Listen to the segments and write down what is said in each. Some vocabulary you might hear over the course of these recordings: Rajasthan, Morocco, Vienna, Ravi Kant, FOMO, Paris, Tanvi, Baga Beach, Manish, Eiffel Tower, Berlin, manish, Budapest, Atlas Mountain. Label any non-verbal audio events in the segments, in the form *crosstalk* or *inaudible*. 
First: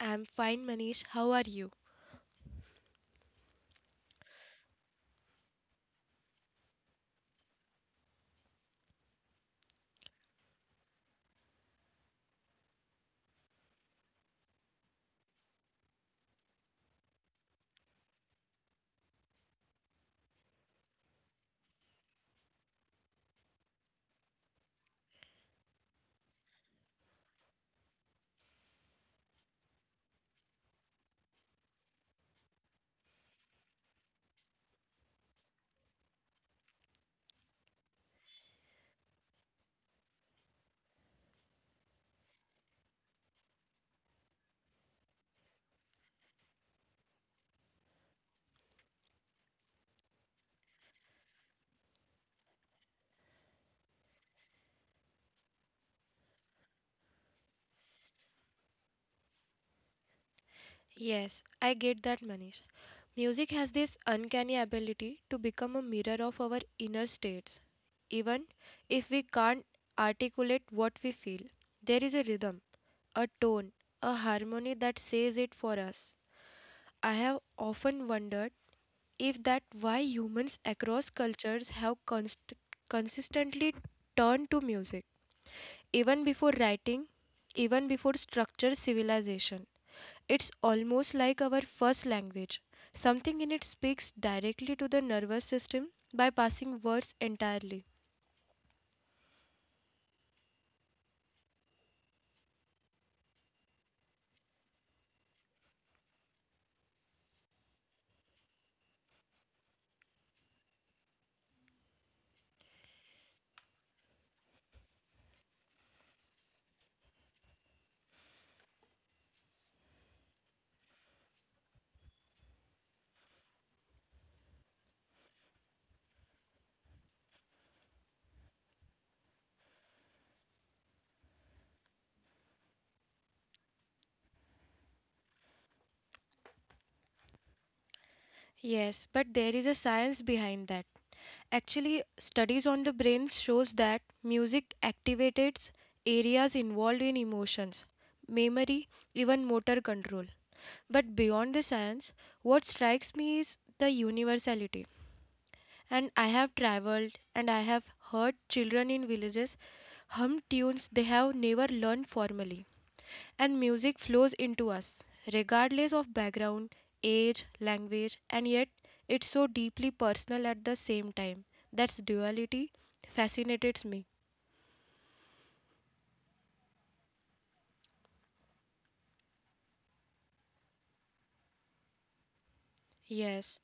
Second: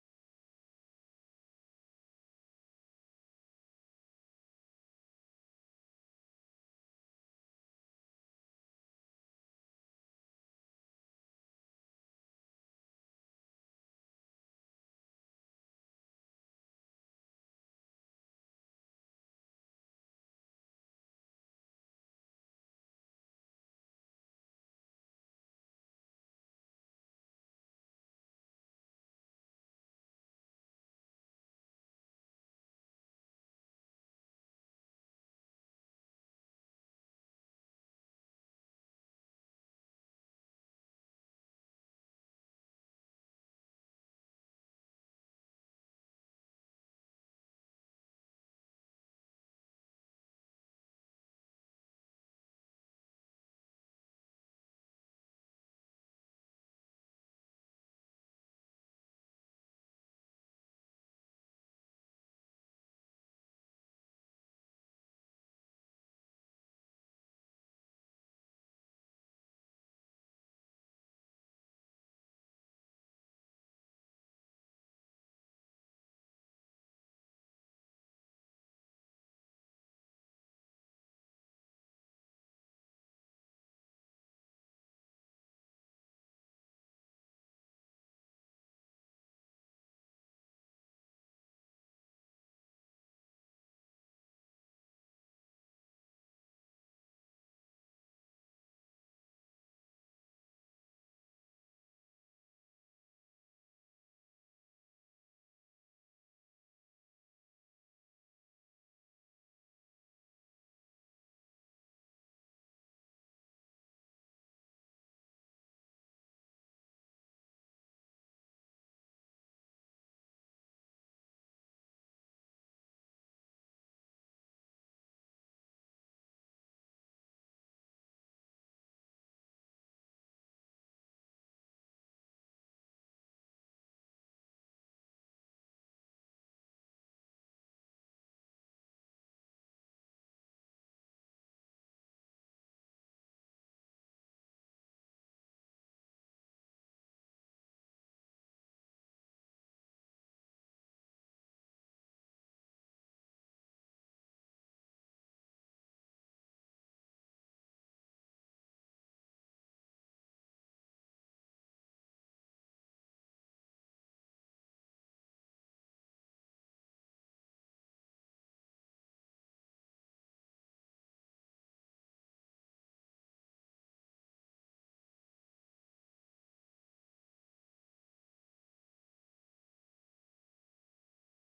I'm fine, Manish. How are you? Yes, I get that, Manish. Music has this uncanny ability to become a mirror of our inner states. Even if we can't articulate what we feel, there is a rhythm, a tone, a harmony that says it for us. I have often wondered if that why humans across cultures have consistently turned to music, even before writing, even before structured civilization. It's almost like our first language. Something in it speaks directly to the nervous system by passing words entirely. Yes, but there is a science behind that. Actually, studies on the brain shows that music activates areas involved in emotions, memory, even motor control. But beyond the science, what strikes me is the universality. And I have traveled and I have heard children in villages hum tunes they have never learned formally. And music flows into us, regardless of background, age, language, and yet it's so deeply personal at the same time. That's duality fascinates me. Yes,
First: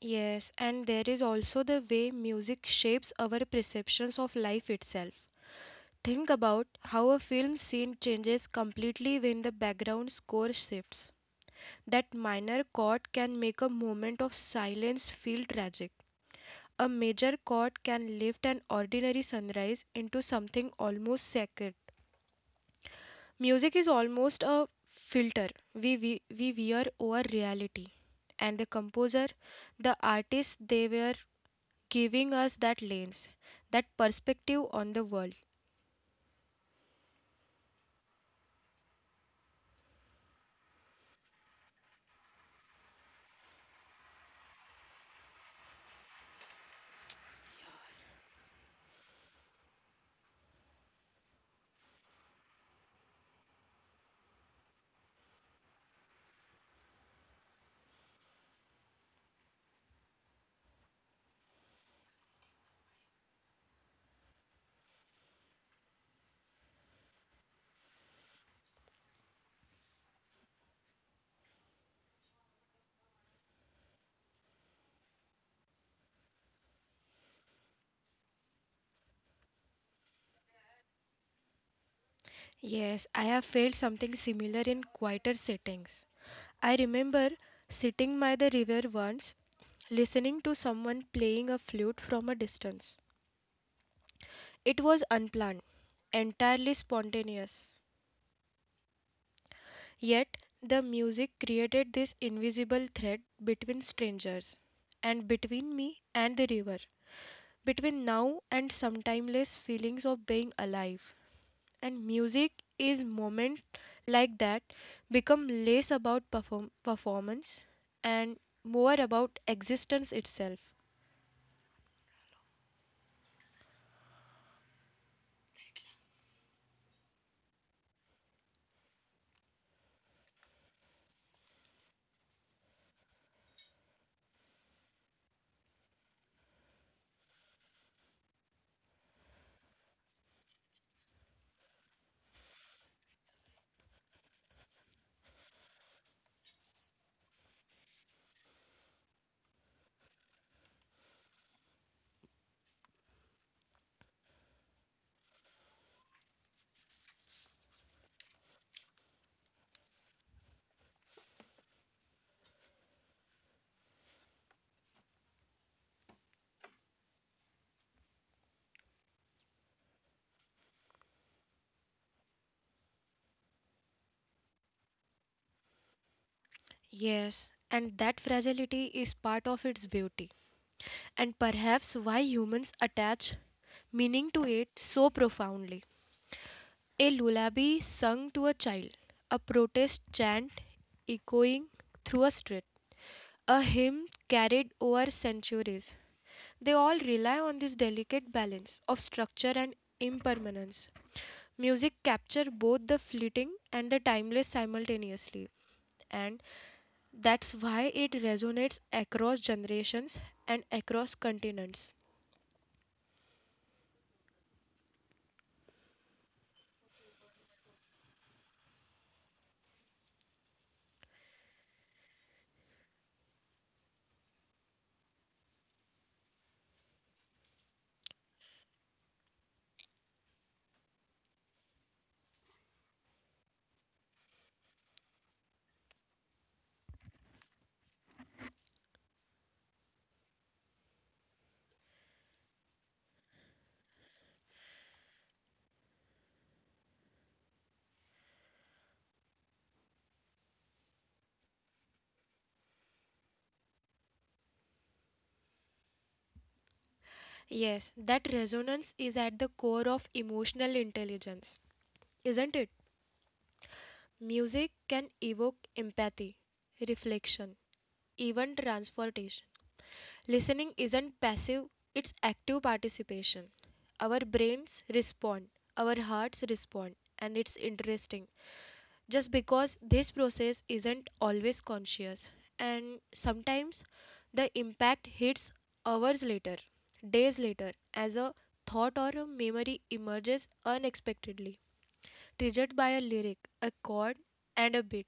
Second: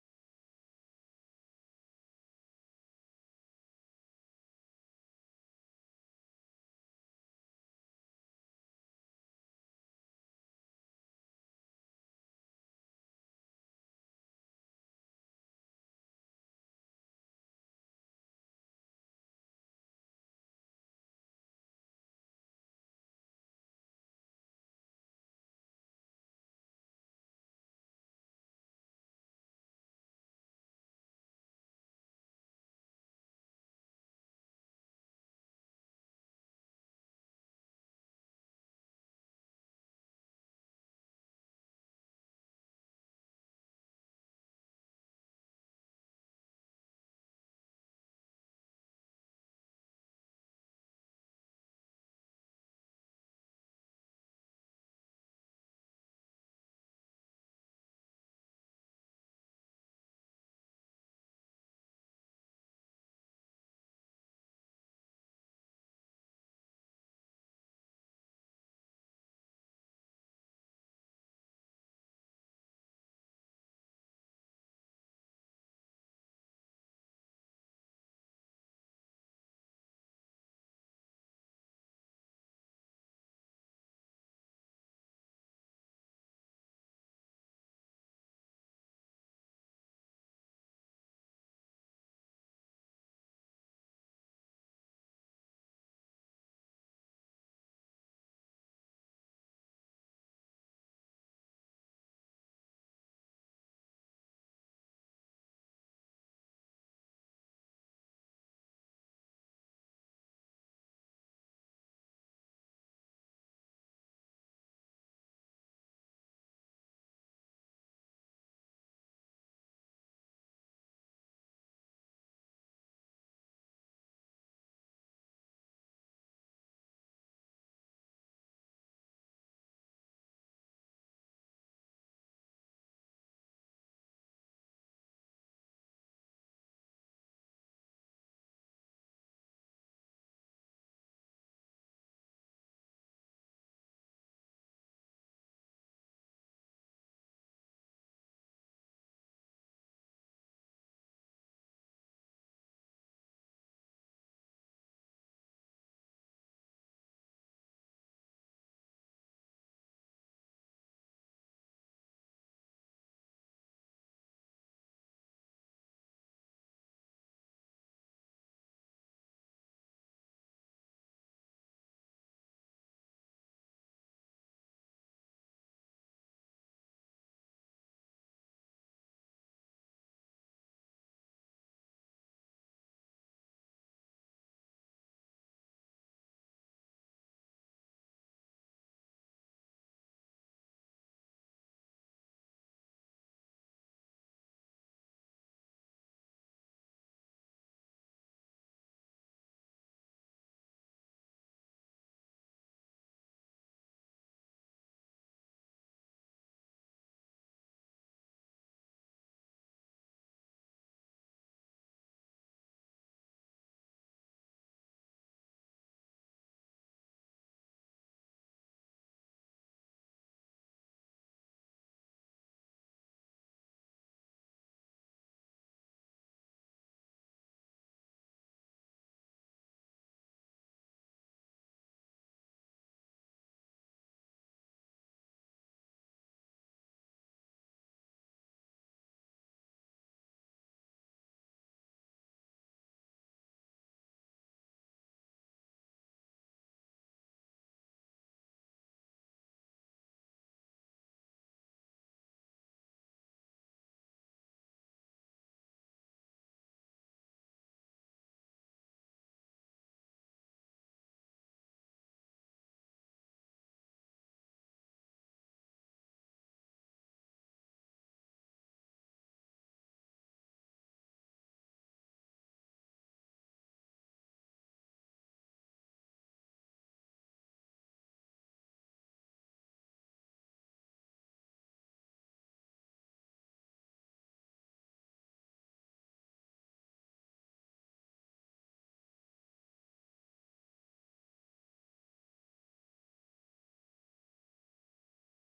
yes, and there is also the way music shapes our perceptions of life itself. Think about how a film scene changes completely when the background score shifts. That minor chord can make a moment of silence feel tragic. A major chord can lift an ordinary sunrise into something almost sacred. Music is almost a filter we wear over reality. And the composer, the artist, they were giving us that lens, that perspective on the world. Yes, I have felt something similar in quieter settings. I remember sitting by the river once, listening to someone playing a flute from a distance. It was unplanned, entirely spontaneous. Yet, the music created this invisible thread between strangers, and between me and the river, between now and some timeless feelings of being alive. And music is moments like that become less about performance and more about existence itself. Yes, and that fragility is part of its beauty and perhaps why humans attach meaning to it so profoundly. A lullaby sung to a child, a protest chant echoing through a street, a hymn carried over centuries. They all rely on this delicate balance of structure and impermanence. Music captures both the fleeting and the timeless simultaneously, and that's why it resonates across generations and across continents. Yes, that resonance is at the core of emotional intelligence, isn't it? Music can evoke empathy, reflection, even transportation. Listening isn't passive, it's active participation. Our brains respond, our hearts respond, and it's interesting just because this process isn't always conscious, and sometimes the impact hits hours later, days later, as a thought or a memory emerges unexpectedly, triggered by a lyric, a chord, and a beat.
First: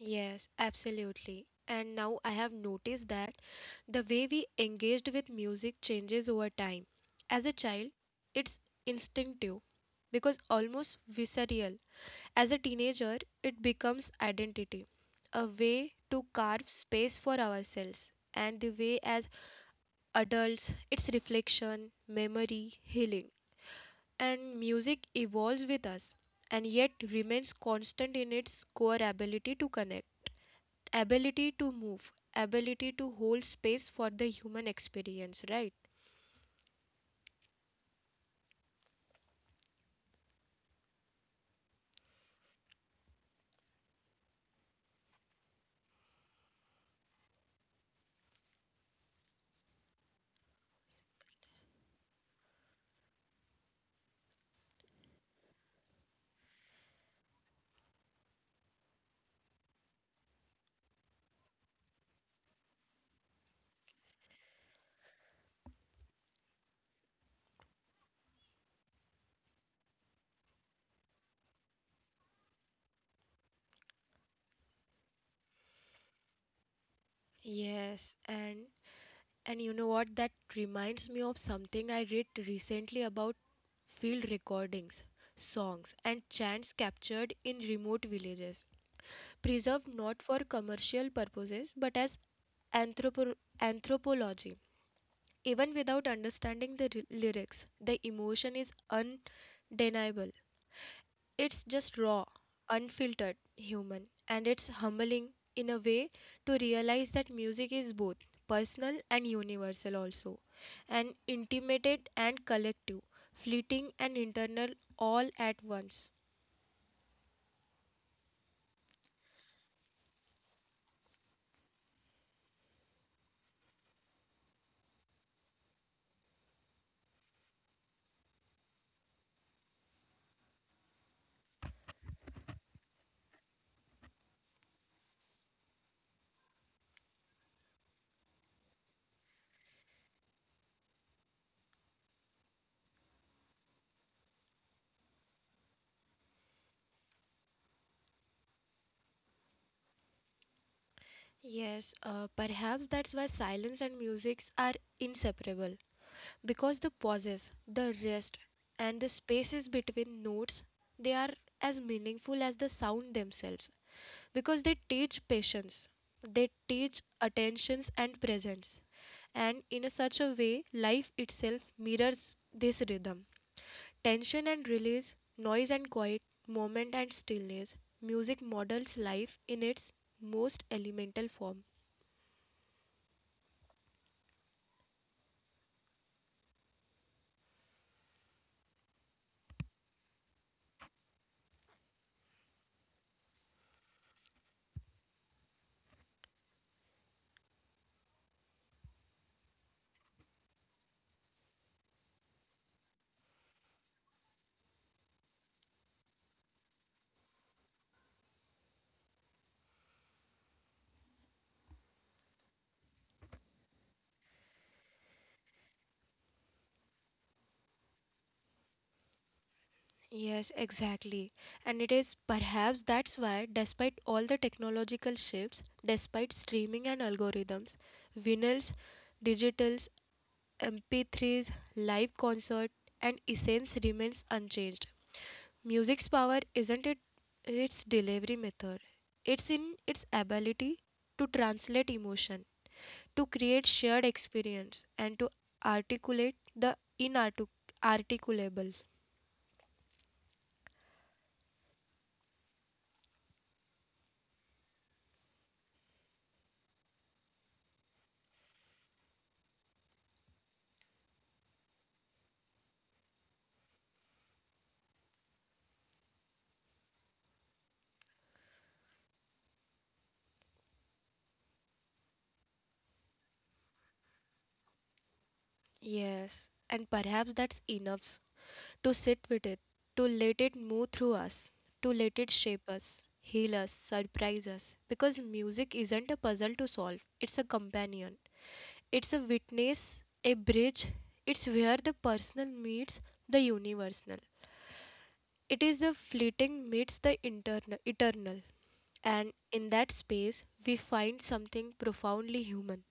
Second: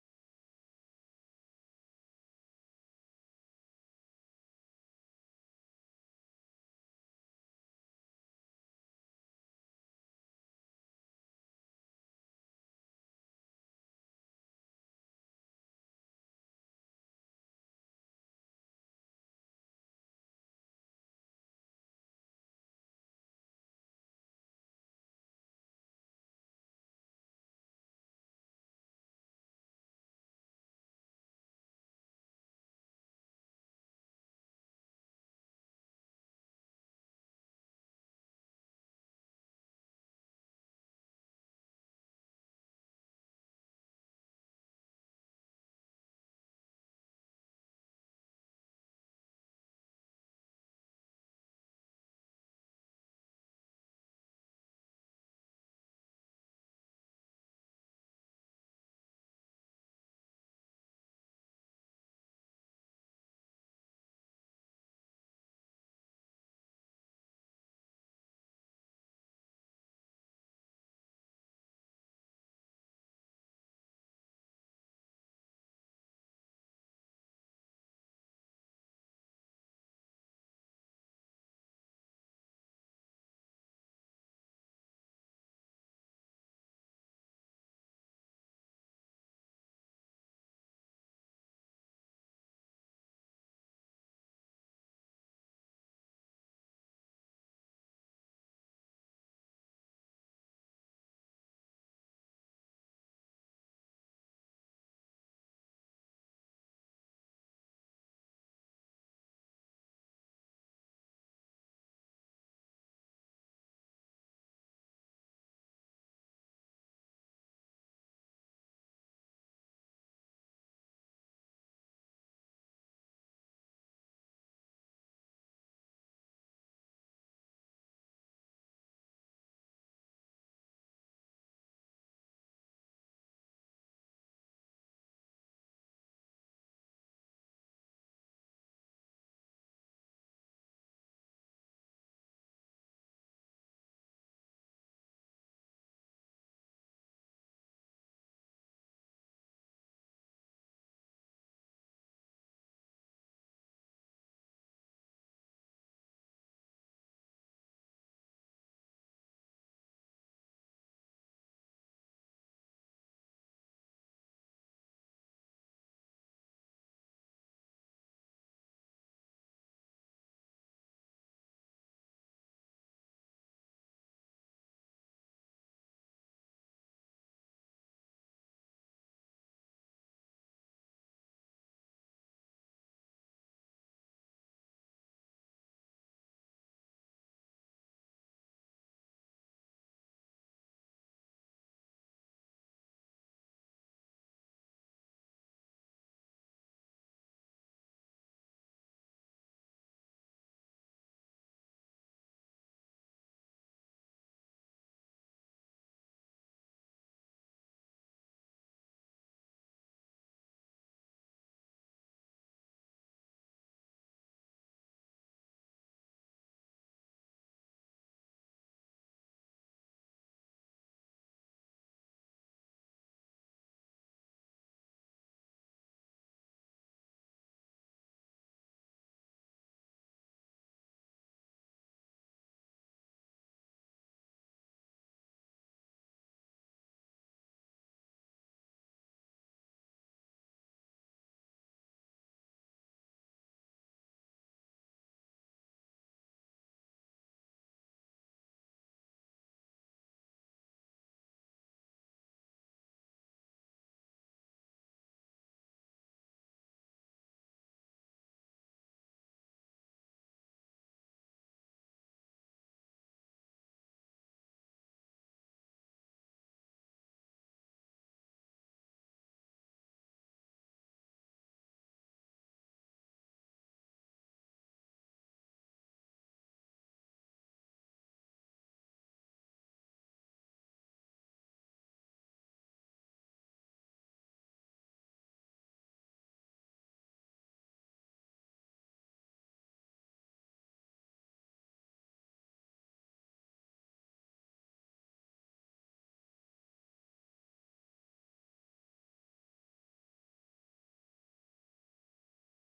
Yes, absolutely. And now I have noticed that the way we engaged with music changes over time. As a child, it's instinctive because almost visceral. As a teenager, it becomes identity, a way to carve space for ourselves. And the way as adults, it's reflection, memory, healing. And music evolves with us and yet remains constant in its core ability to connect, ability to move, ability to hold space for the human experience, right? Yes, and you know what? That reminds me of something I read recently about field recordings, songs, and chants captured in remote villages, preserved not for commercial purposes but as anthropology. Even without understanding the lyrics, the emotion is undeniable. It's just raw, unfiltered, human, and it's humbling in a way to realize that music is both personal and universal, also, and intimate and collective, fleeting and internal all at once. Yes, perhaps that's why silence and music are inseparable. Because the pauses, the rest, and the spaces between notes, they are as meaningful as the sound themselves. Because they teach patience, they teach attentions and presence. And in a such a way, life itself mirrors this rhythm. Tension and release, noise and quiet, moment and stillness. Music models life in its most elemental form. Yes, exactly. And it is perhaps that's why, despite all the technological shifts, despite streaming and algorithms, vinyls, digital MP3's, live concert, and essence remains unchanged. Music's power isn't it its delivery method. It's in its ability to translate emotion, to create shared experience, and to articulate the inarticulable. Yes, and perhaps that's enough to sit with it, to let it move through us, to let it shape us, heal us, surprise us. Because music isn't a puzzle to solve, it's a companion. It's a witness, a bridge. It's where the personal meets the universal. It is the fleeting meets the internal, eternal. And in that space, we find something profoundly human.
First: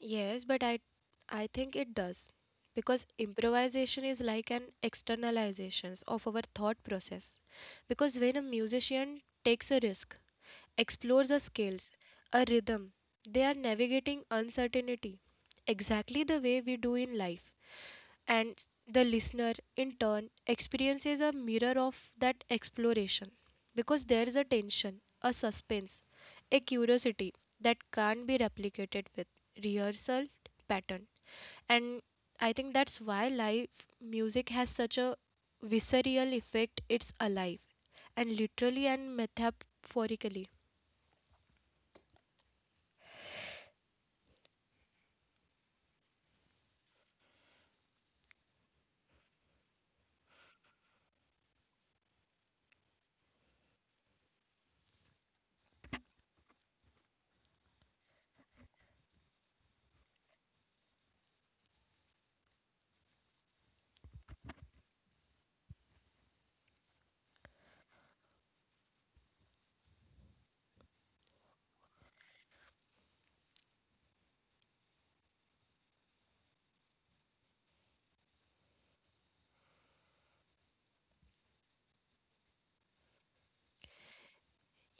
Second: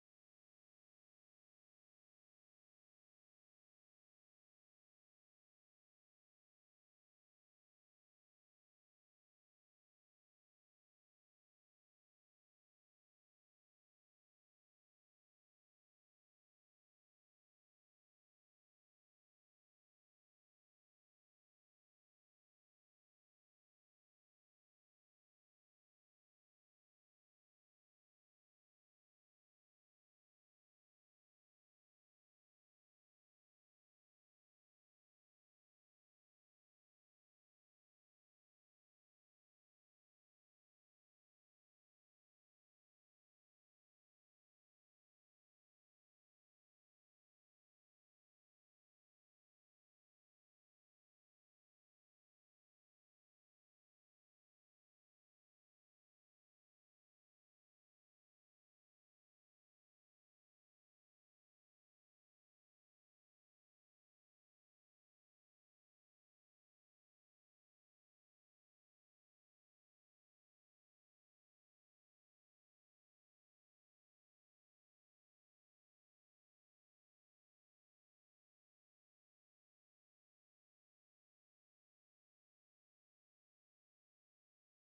Yes, but I think it does. Because improvisation is like an externalization of our thought process. Because when a musician takes a risk, explores a scales, a rhythm. They are navigating uncertainty exactly the way we do in life. And the listener, in turn, experiences a mirror of that exploration because there is a tension, a suspense, a curiosity that can't be replicated with rehearsal pattern. And I think that's why live music has such a visceral effect. It's alive, and literally and metaphorically.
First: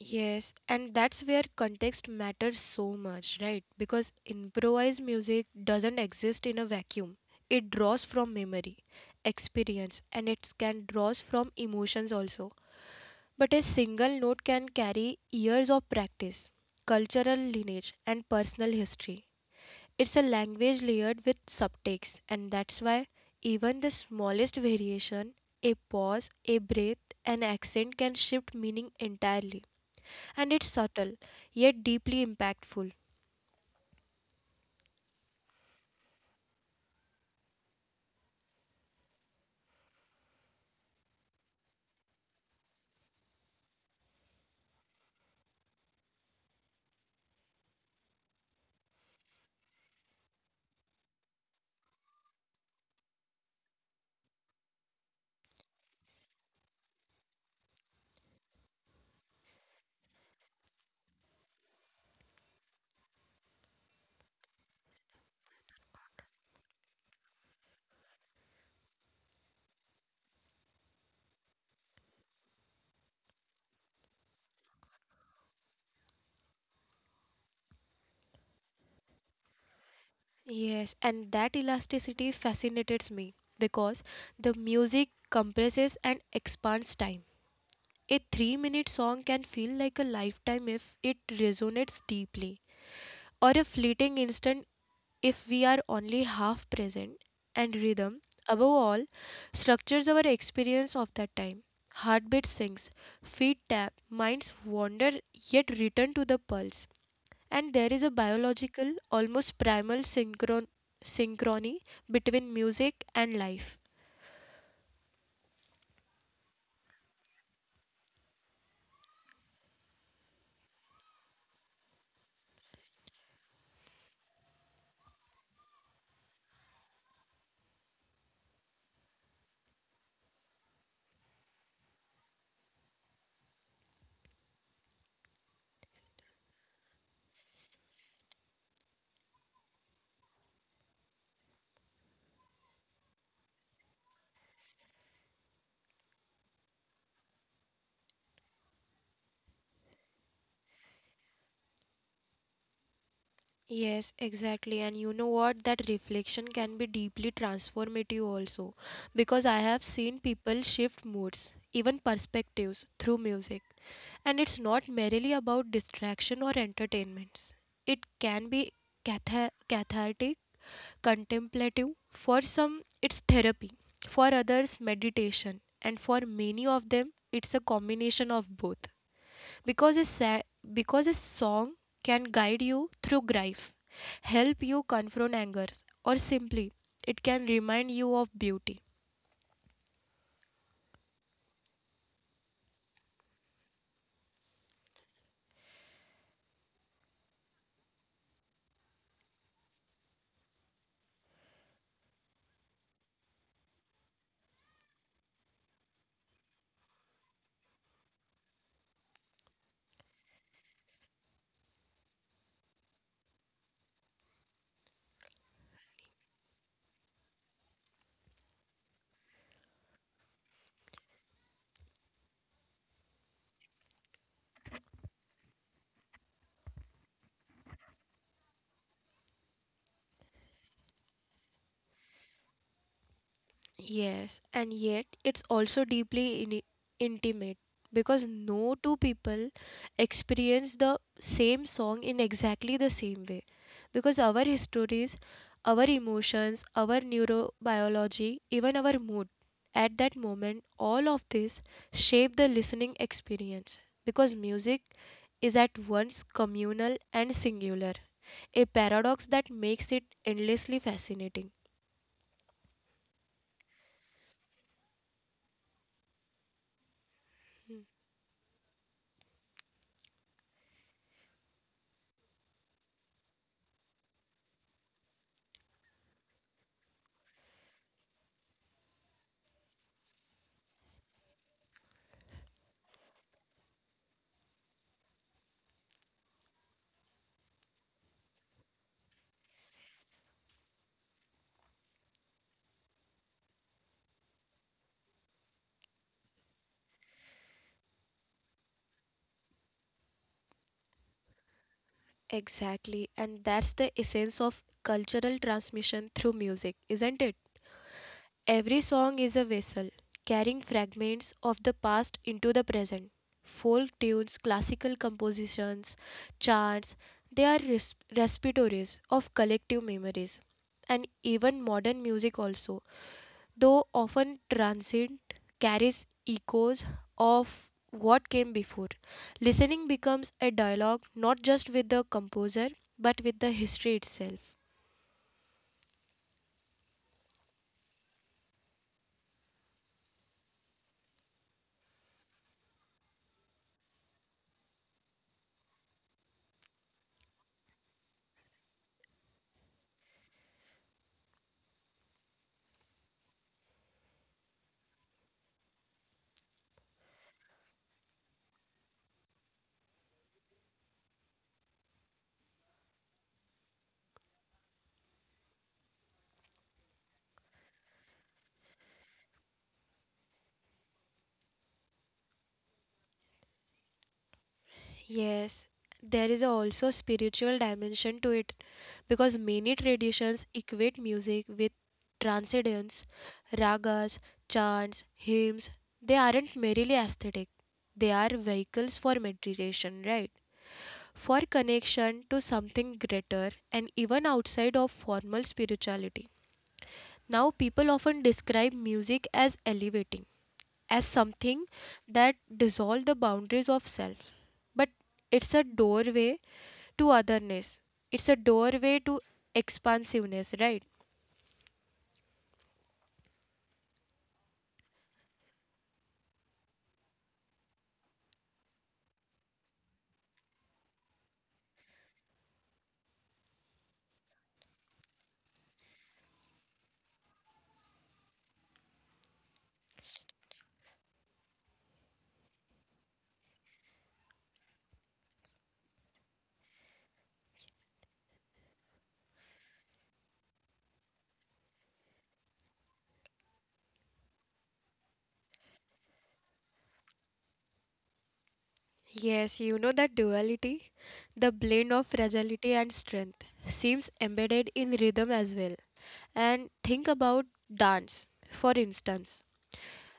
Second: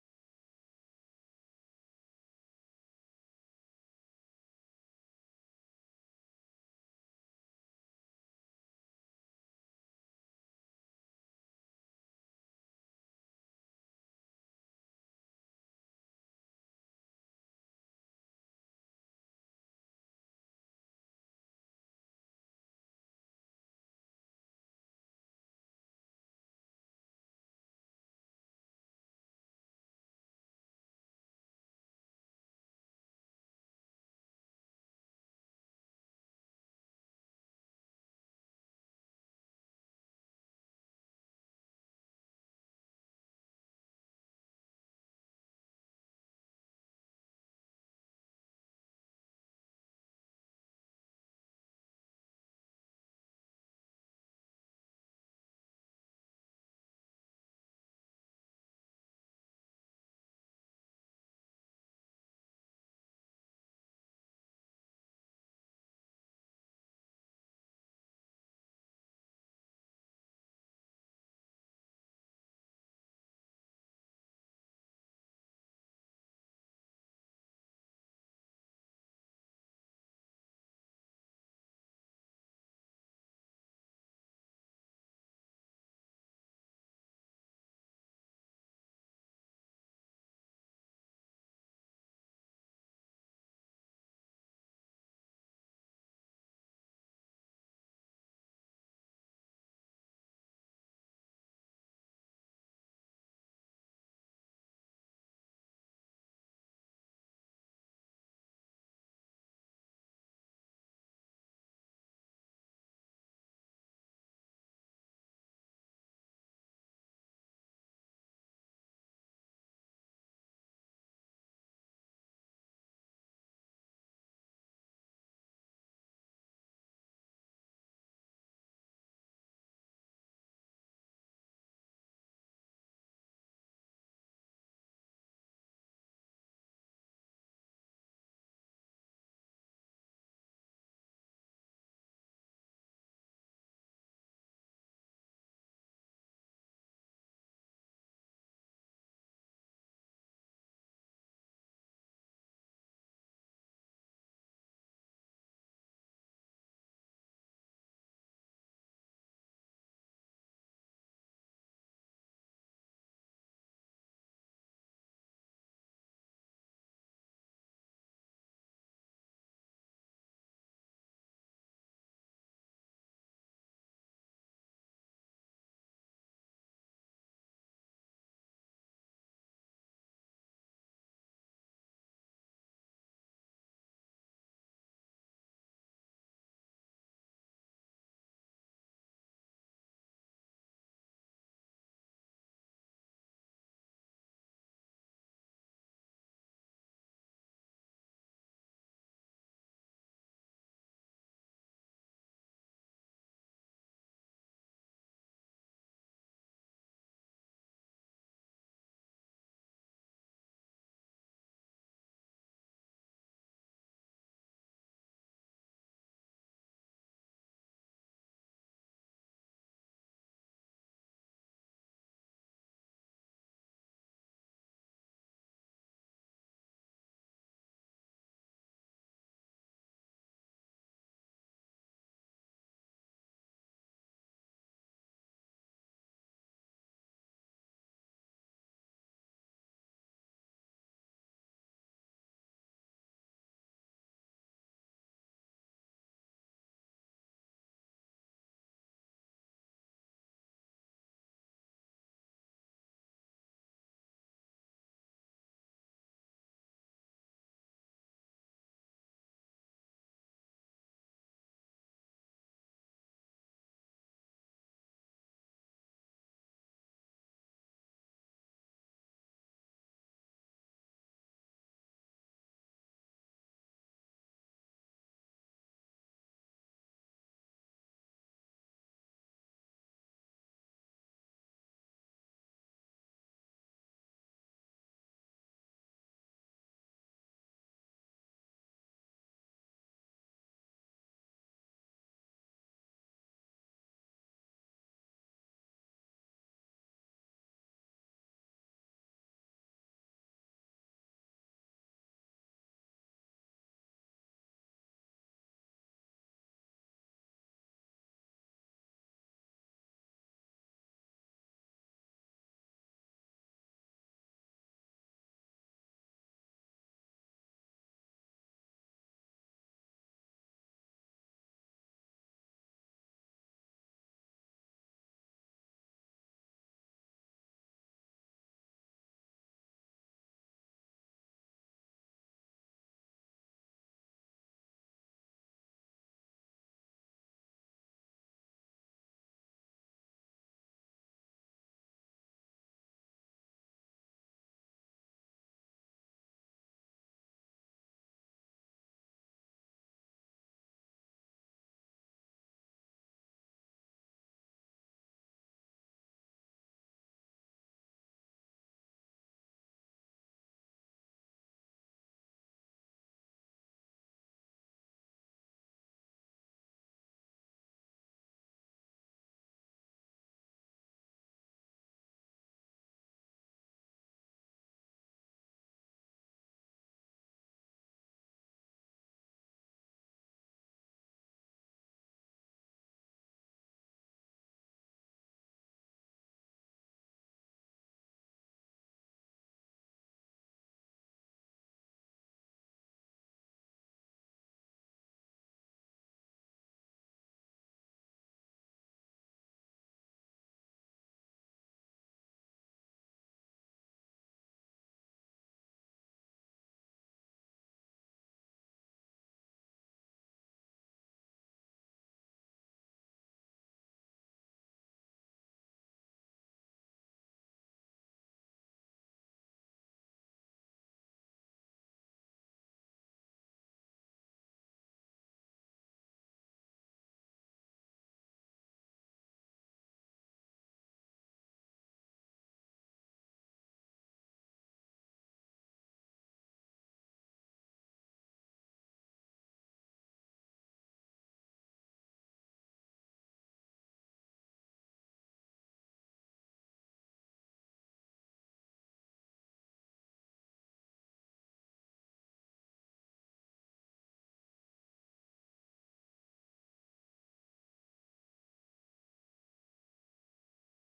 Yes, and that's where context matters so much, right? Because improvised music doesn't exist in a vacuum. It draws from memory, experience, and it can draws from emotions also. But a single note can carry years of practice, cultural lineage, and personal history. It's a language layered with subtext, and that's why even the smallest variation, a pause, a breath, an accent can shift meaning entirely, and it's subtle yet deeply impactful. Yes, and that elasticity fascinates me because the music compresses and expands time. A 3 minute song can feel like a lifetime if it resonates deeply, or a fleeting instant if we are only half present. And rhythm, above all, structures our experience of that time. Heartbeat sinks, feet tap, minds wander yet return to the pulse. And there is a biological, almost primal synchrony between music and life. Yes, exactly. And you know what? That reflection can be deeply transformative also because I have seen people shift moods, even perspectives, through music. And it's not merely about distraction or entertainments. It can be cathartic, contemplative. For some, it's therapy. For others, meditation. And for many of them, it's a combination of both. Because a, sa- because a song can guide you through grief, help you confront anger, or simply it can remind you of beauty. Yes, and yet it's also deeply intimate because no two people experience the same song in exactly the same way. Because our histories, our emotions, our neurobiology, even our mood at that moment, all of this shape the listening experience. Because music is at once communal and singular, a paradox that makes it endlessly fascinating. Exactly, and that's the essence of cultural transmission through music, isn't it? Every song is a vessel, carrying fragments of the past into the present. Folk tunes, classical compositions, chants, they are respiratories of collective memories. And even modern music also, though often transient, carries echoes of what came before. Listening becomes a dialogue not just with the composer but with the history itself. Yes, there is also spiritual dimension to it because many traditions equate music with transcendence, ragas, chants, hymns. They aren't merely aesthetic, they are vehicles for meditation, right? For connection to something greater and even outside of formal spirituality. Now, people often describe music as elevating, as something that dissolves the boundaries of self. But it's a doorway to otherness, it's a doorway to expansiveness, right? Yes, you know that duality, the blend of fragility and strength, seems embedded in rhythm as well. And think about dance, for instance.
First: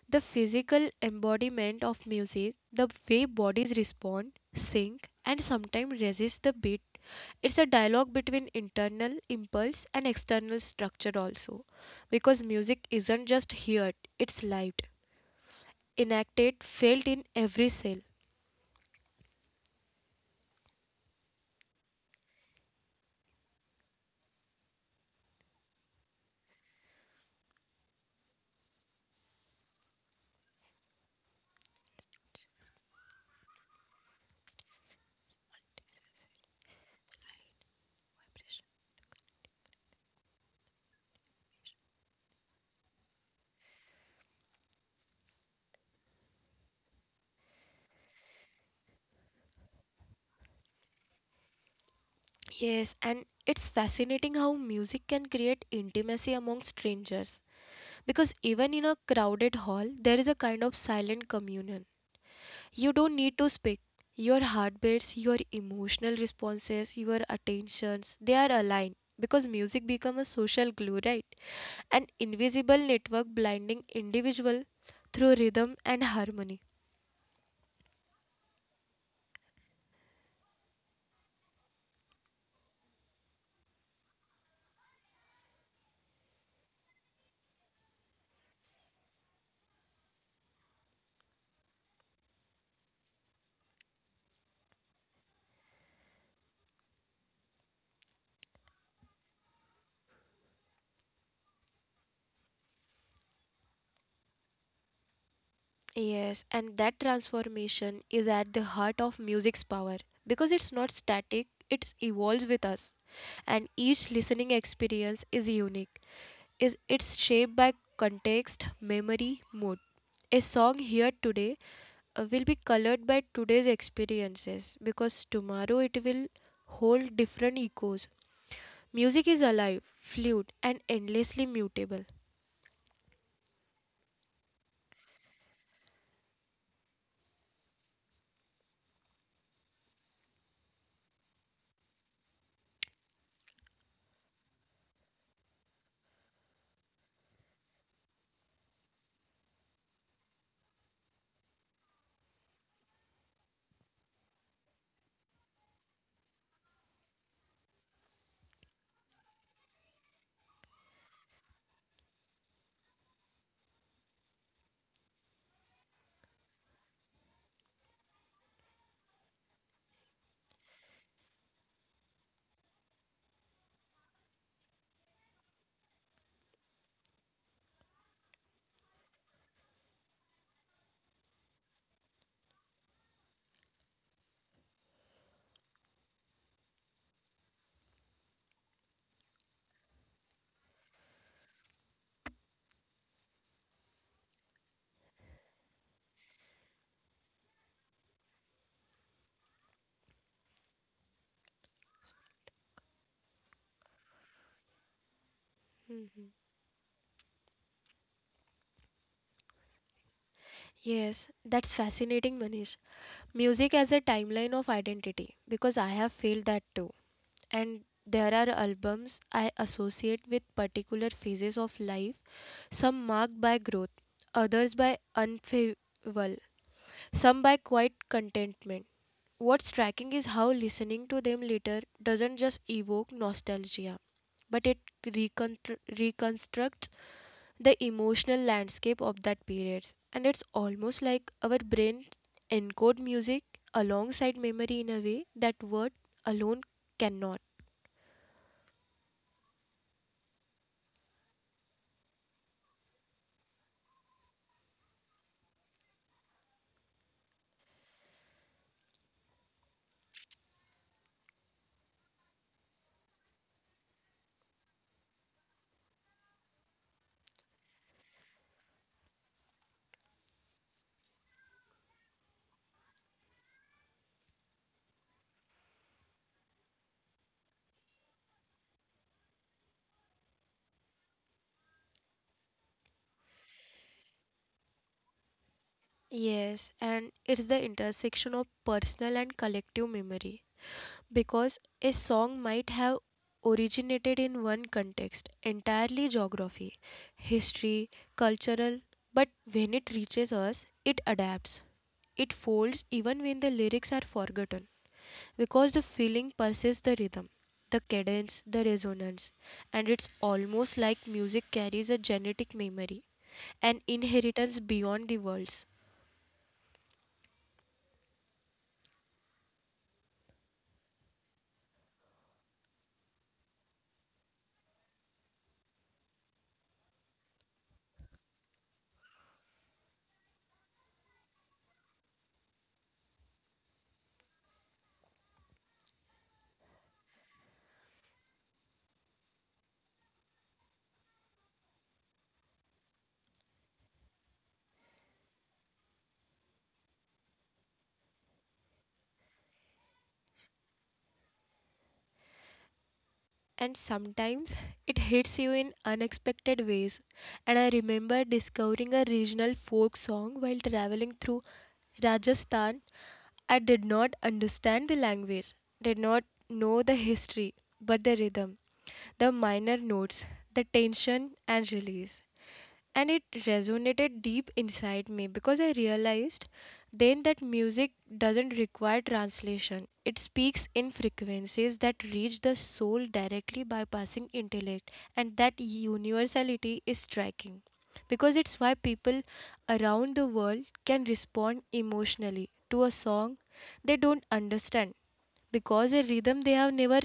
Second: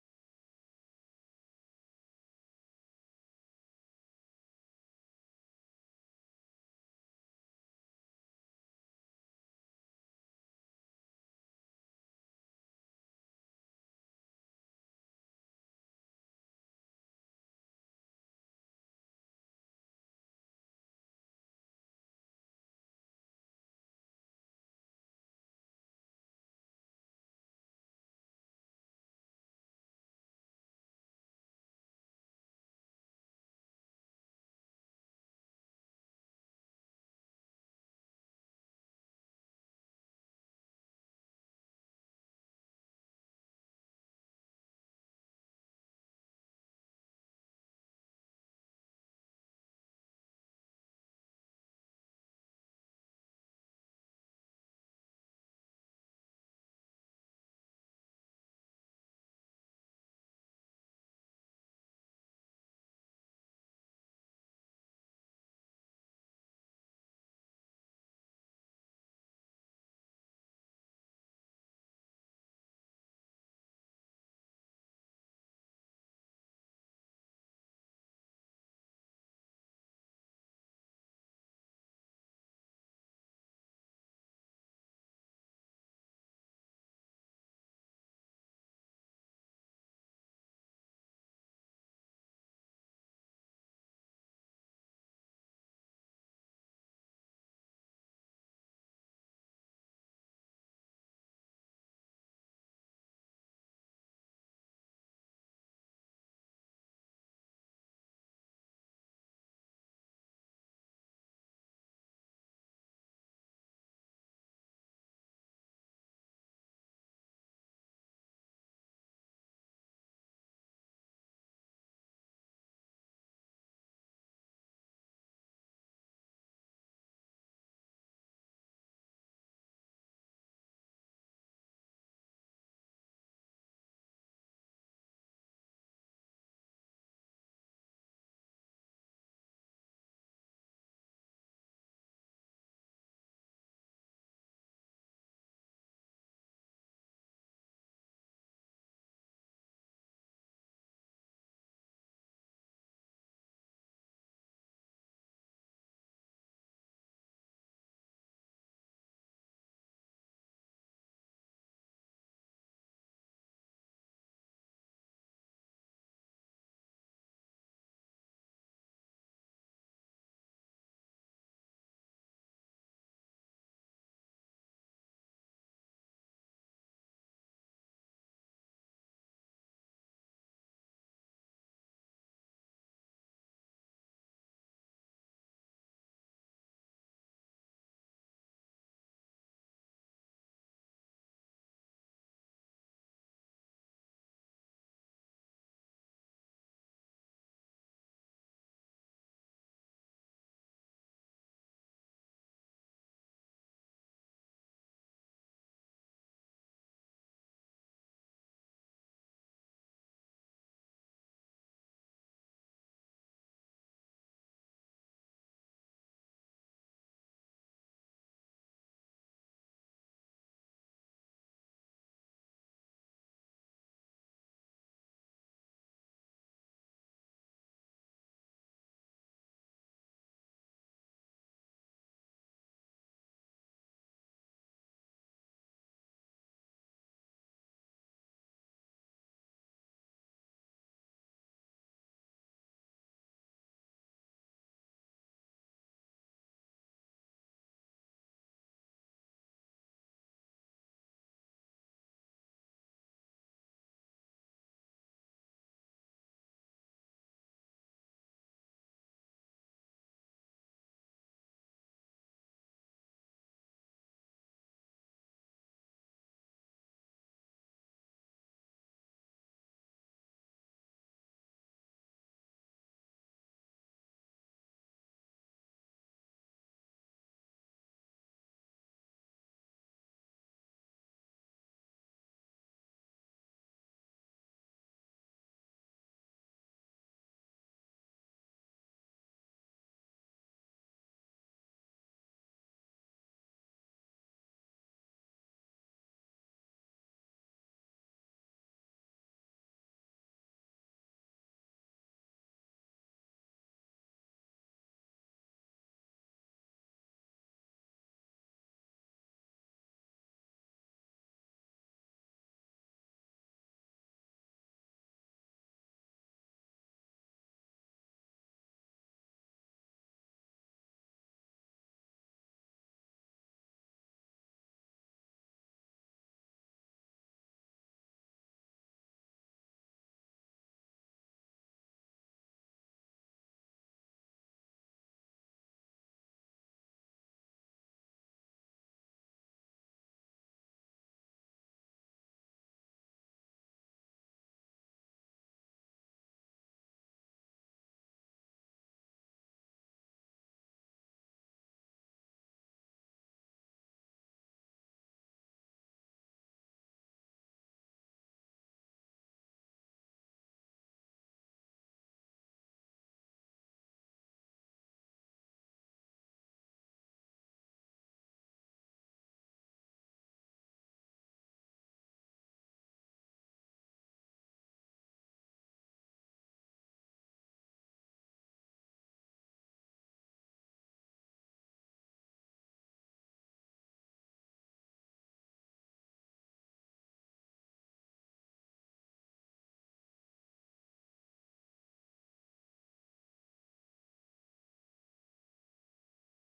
The physical embodiment of music, the way bodies respond, sync, and sometimes resist the beat. It's a dialogue between internal impulse and external structure, also, because music isn't just heard, it's lived, enacted, felt in every cell. Yes, and it's fascinating how music can create intimacy among strangers because even in a crowded hall, there is a kind of silent communion. You don't need to speak. Your heartbeats, your emotional responses, your attentions, they are aligned because music becomes a social glue, right? An invisible network blinding individual through rhythm and harmony. Yes, and that transformation is at the heart of music's power because it's not static, it evolves with us. And each listening experience is unique. Is it's shaped by context, memory, mood. A song heard today will be colored by today's experiences because tomorrow it will hold different echoes. Music is alive, fluid, and endlessly mutable. Yes, that's fascinating, Manish. Music as a timeline of identity because I have felt that too. And there are albums I associate with particular phases of life, some marked by growth, others by unfavorable, some by quiet contentment. What's striking is how listening to them later doesn't just evoke nostalgia, but it reconstructs the emotional landscape of that period. And it's almost like our brains encode music alongside memory in a way that word alone cannot. Yes, and it's the intersection of personal and collective memory because a song might have originated in one context, entirely geography, history, cultural, but when it reaches us, it adapts. It folds even when the lyrics are forgotten because the feeling persists the rhythm, the cadence, the resonance, and it's almost like music carries a genetic memory, an inheritance beyond the worlds. And sometimes *laughs* it hits you in unexpected ways. And I remember discovering a regional folk song while traveling through Rajasthan. I did not understand the language, did not know the history, but the rhythm, the minor notes, the tension and release and it resonated deep inside me because I realized then that music doesn't require translation. It speaks in frequencies that reach the soul directly bypassing intellect, and that universality is striking because it's why people around the world can respond emotionally to a song they don't understand because a rhythm they have never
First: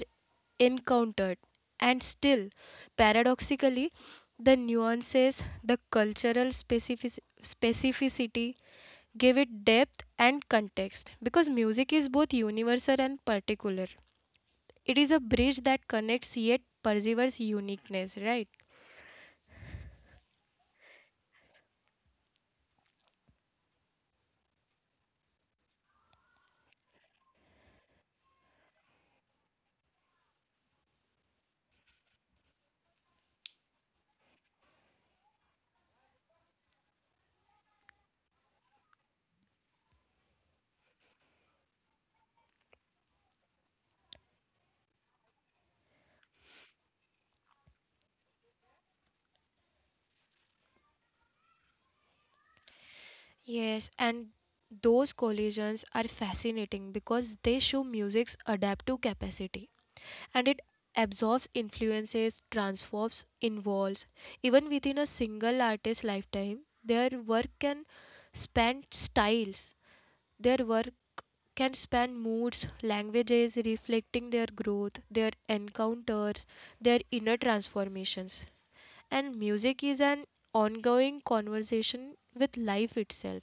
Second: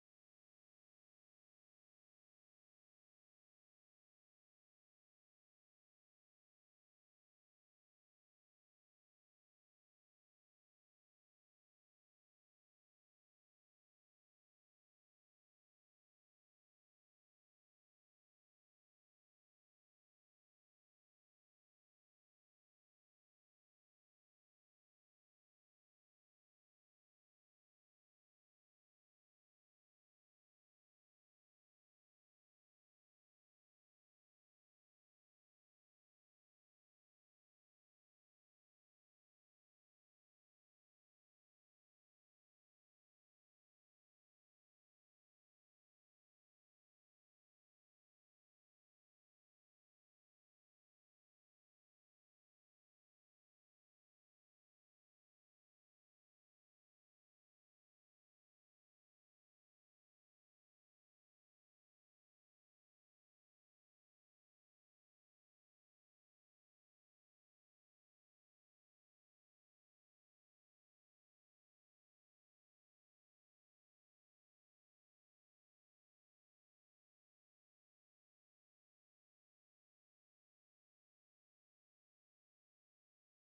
encountered. And still, paradoxically, the nuances, the specificity give it depth and context because music is both universal and particular. It is a bridge that connects yet preserves uniqueness, right? Yes, and those collisions are fascinating because they show music's adaptive capacity and it absorbs, influences, transforms, involves. Even within a single artist's lifetime, their work can span styles, their work can span moods, languages, reflecting their growth, their encounters, their inner transformations. And music is an ongoing conversation with life itself.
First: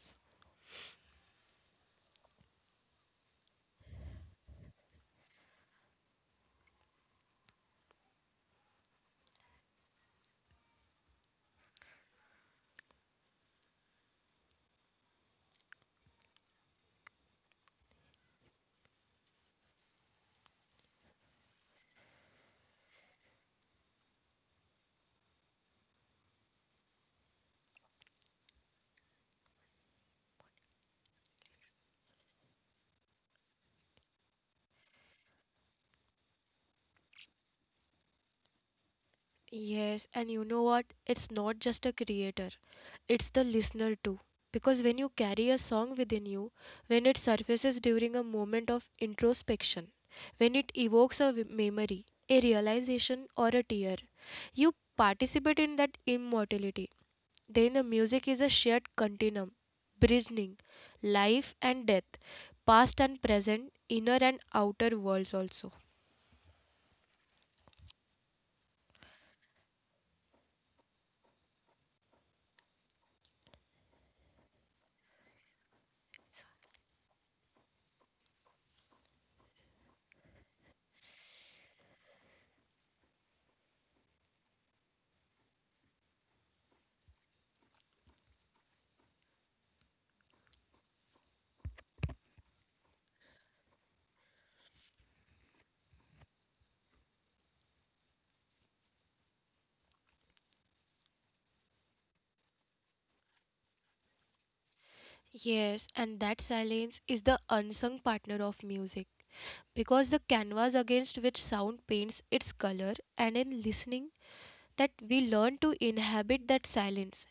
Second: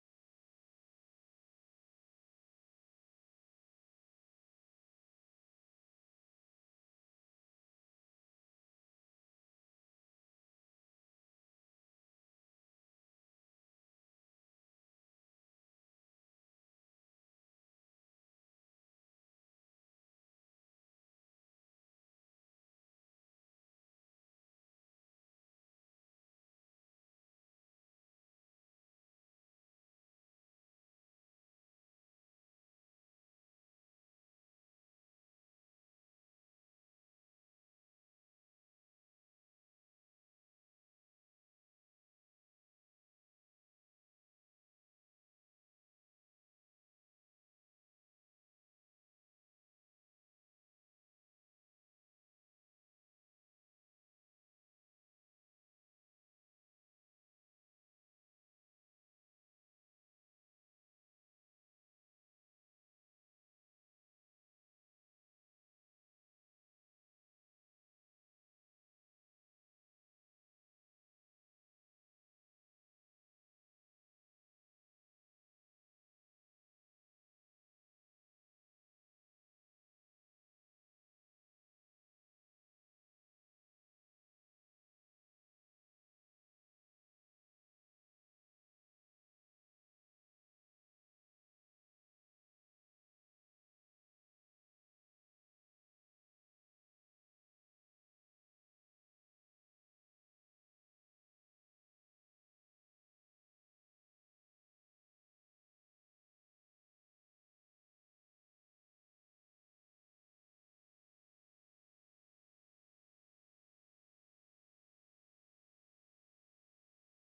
Yes, and you know what? It's not just a creator, it's the listener too. Because when you carry a song within you, when it surfaces during a moment of introspection, when it evokes memory, a realization, or a tear, you participate in that immortality. Then the music is a shared continuum, bridging life and death, past and present, inner and outer worlds also. Yes, and that silence is the unsung partner of music because the canvas against which sound paints its color, and in listening, that we learn to inhabit that silence,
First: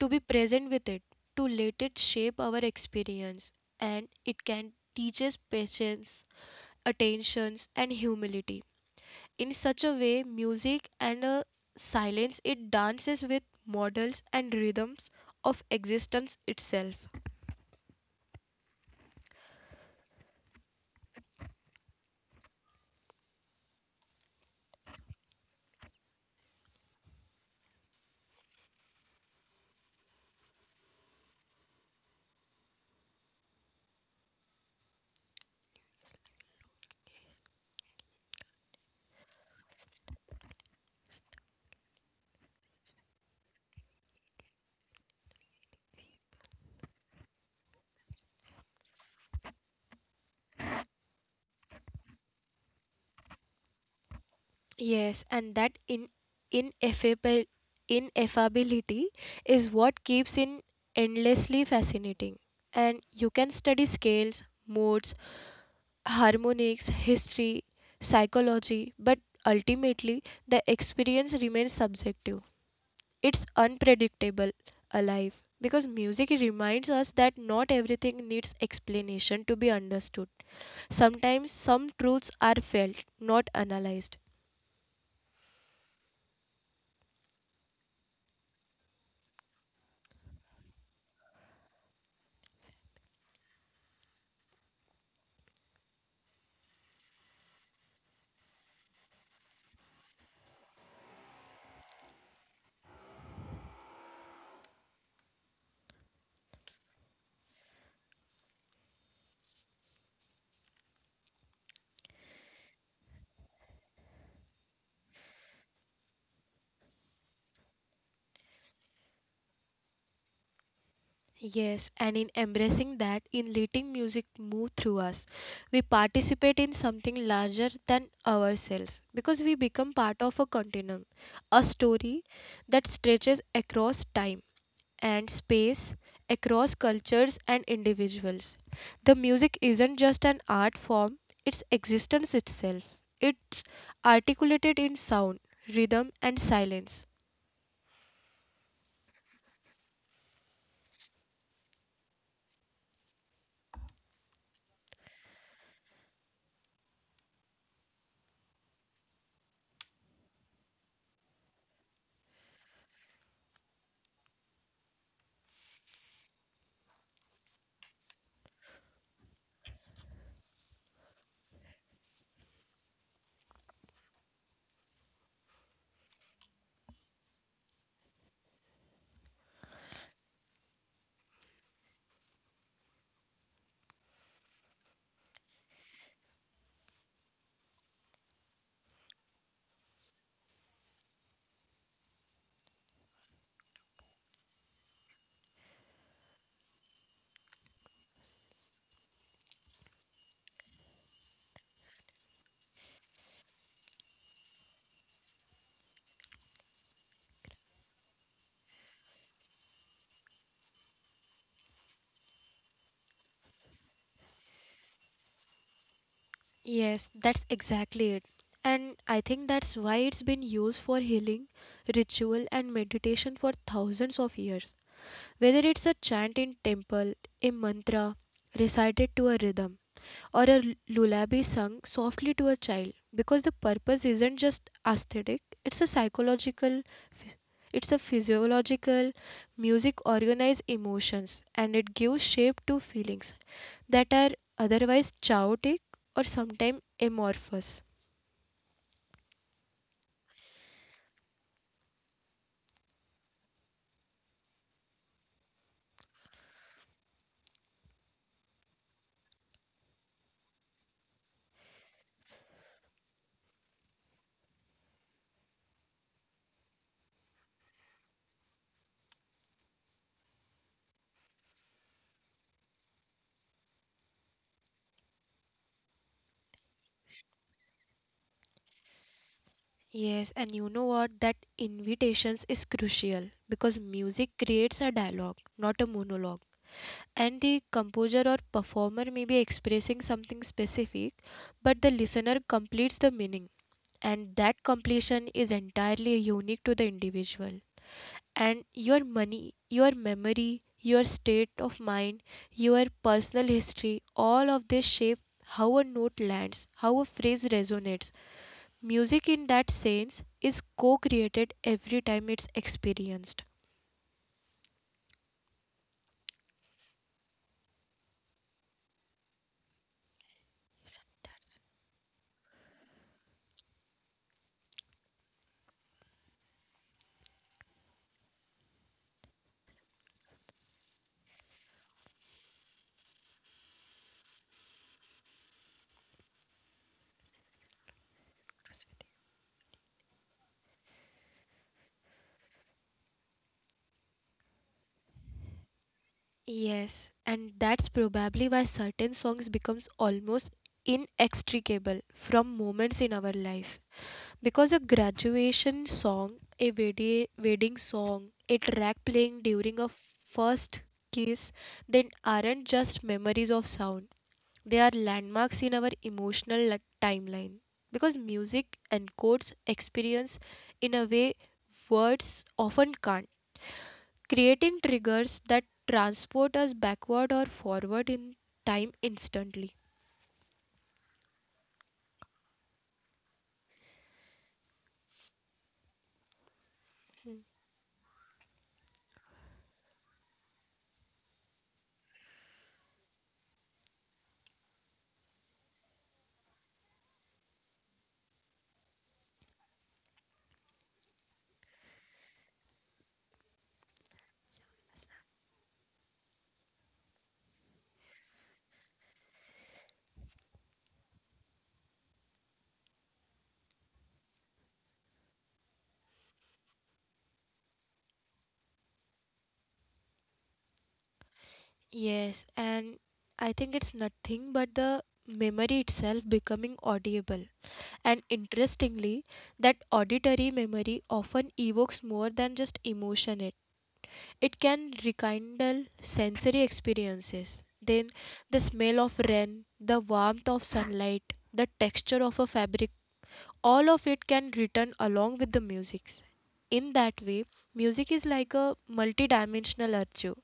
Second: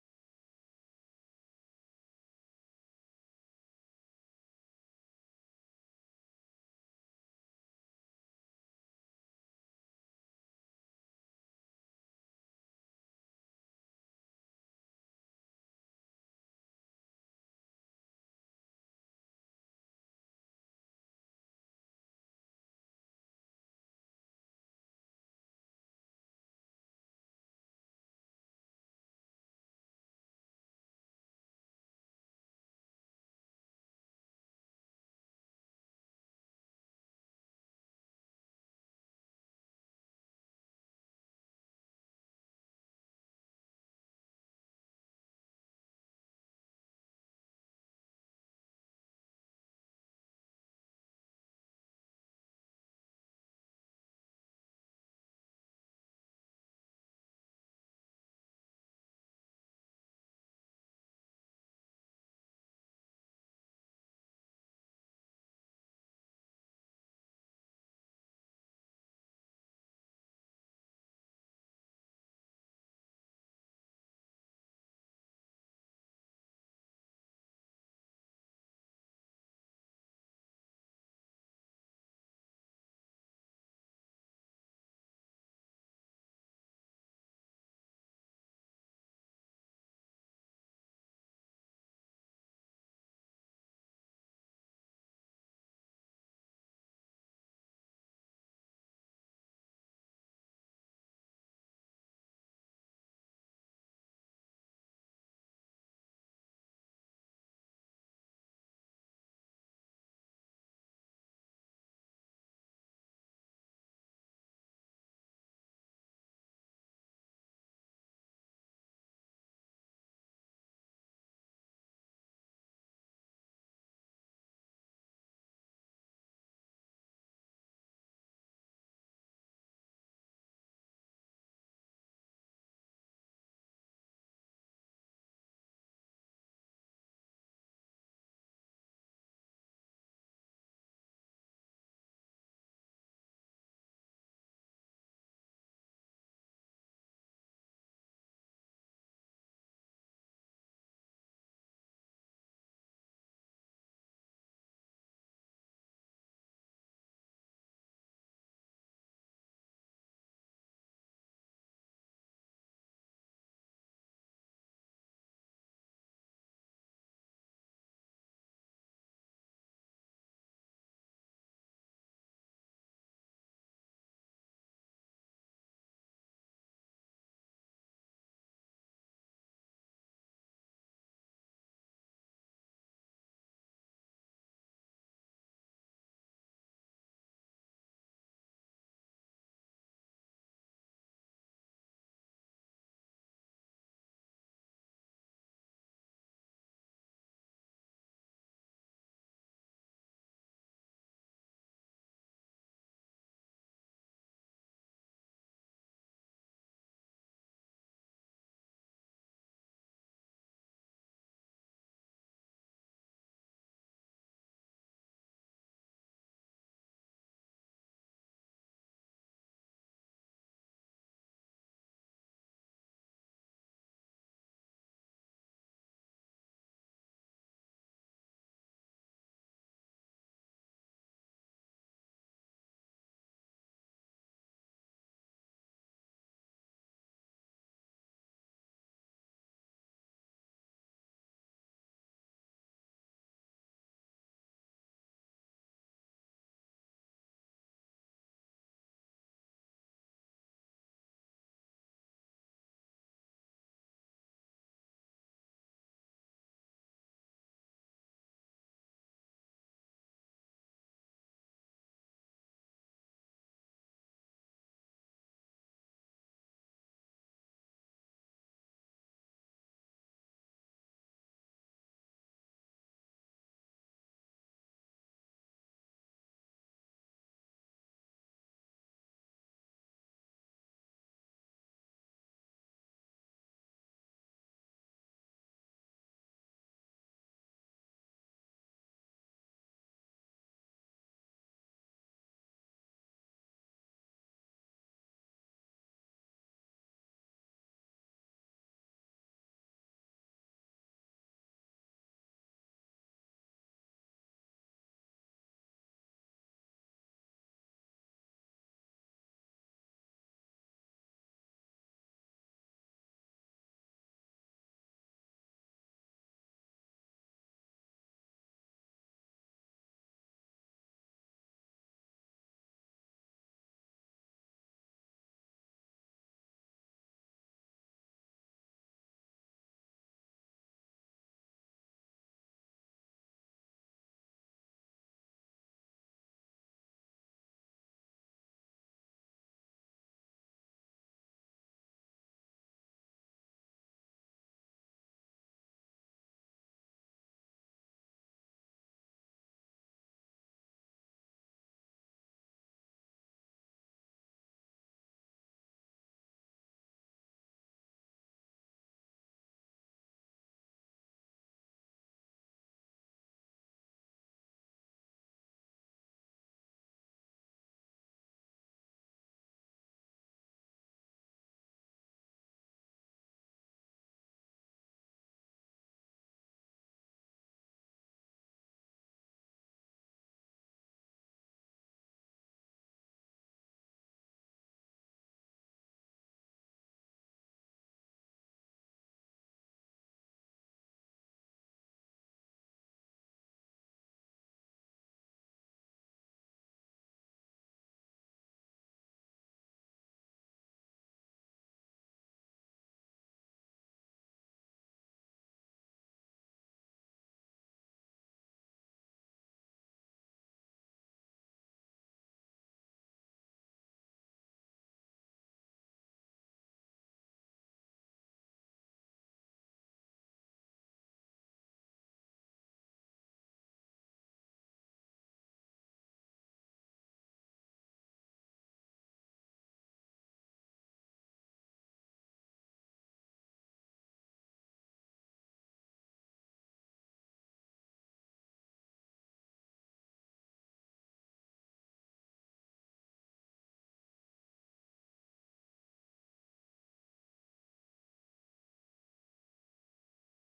to be present with it, to let it shape our experience, and it can teach us patience, attentions, and humility. In such a way, music and a silence it dances with models and rhythms of existence itself. Yes, and that in ineffable ineffability is what keeps it endlessly fascinating. And you can study scales, modes, harmonics, history, psychology, but ultimately the experience remains subjective. It's unpredictable, alive, because music reminds us that not everything needs explanation to be understood. Sometimes some truths are felt, not analyzed. Yes, and in embracing that, in letting music move through us, we participate in something larger than ourselves because we become part of a continuum, a story that stretches across time and space, across cultures and individuals. The music isn't just an art form, it's existence itself. It's articulated in sound, rhythm, and silence. Yes, that's exactly it. And I think that's why it's been used for healing, ritual, and meditation for thousands of years. Whether it's a chant in temple, a mantra recited to a rhythm, or lullaby sung softly to a child, because the purpose isn't just aesthetic, it's a psychological, it's a physiological. Music organizes emotions and it gives shape to feelings that are otherwise chaotic or sometimes amorphous. Yes, and you know what? That invitations is crucial because music creates a dialogue, not a monologue. And the composer or performer may be expressing something specific, but the listener completes the meaning. And that completion is entirely unique to the individual. And your money, your memory, your state of mind, your personal history, all of this shape how a note lands, how a phrase resonates Music, in that sense, is co created every time it's experienced. Yes, and that's probably why certain songs becomes almost inextricable from moments in our life. Because a graduation song, wedding song, a track playing during a first kiss, then aren't just memories of sound. They are landmarks in our emotional timeline because music encodes experience in a way words often can't, creating triggers that transport us backward or forward in time instantly. Hmm. Yes, and I think it's nothing but the memory itself becoming audible. And interestingly, that auditory memory often evokes more than just emotion. It can rekindle sensory experiences. Then the smell of rain, the warmth of sunlight, the texture of a fabric, all of it can return along with the music. In that way, music is like a multidimensional archive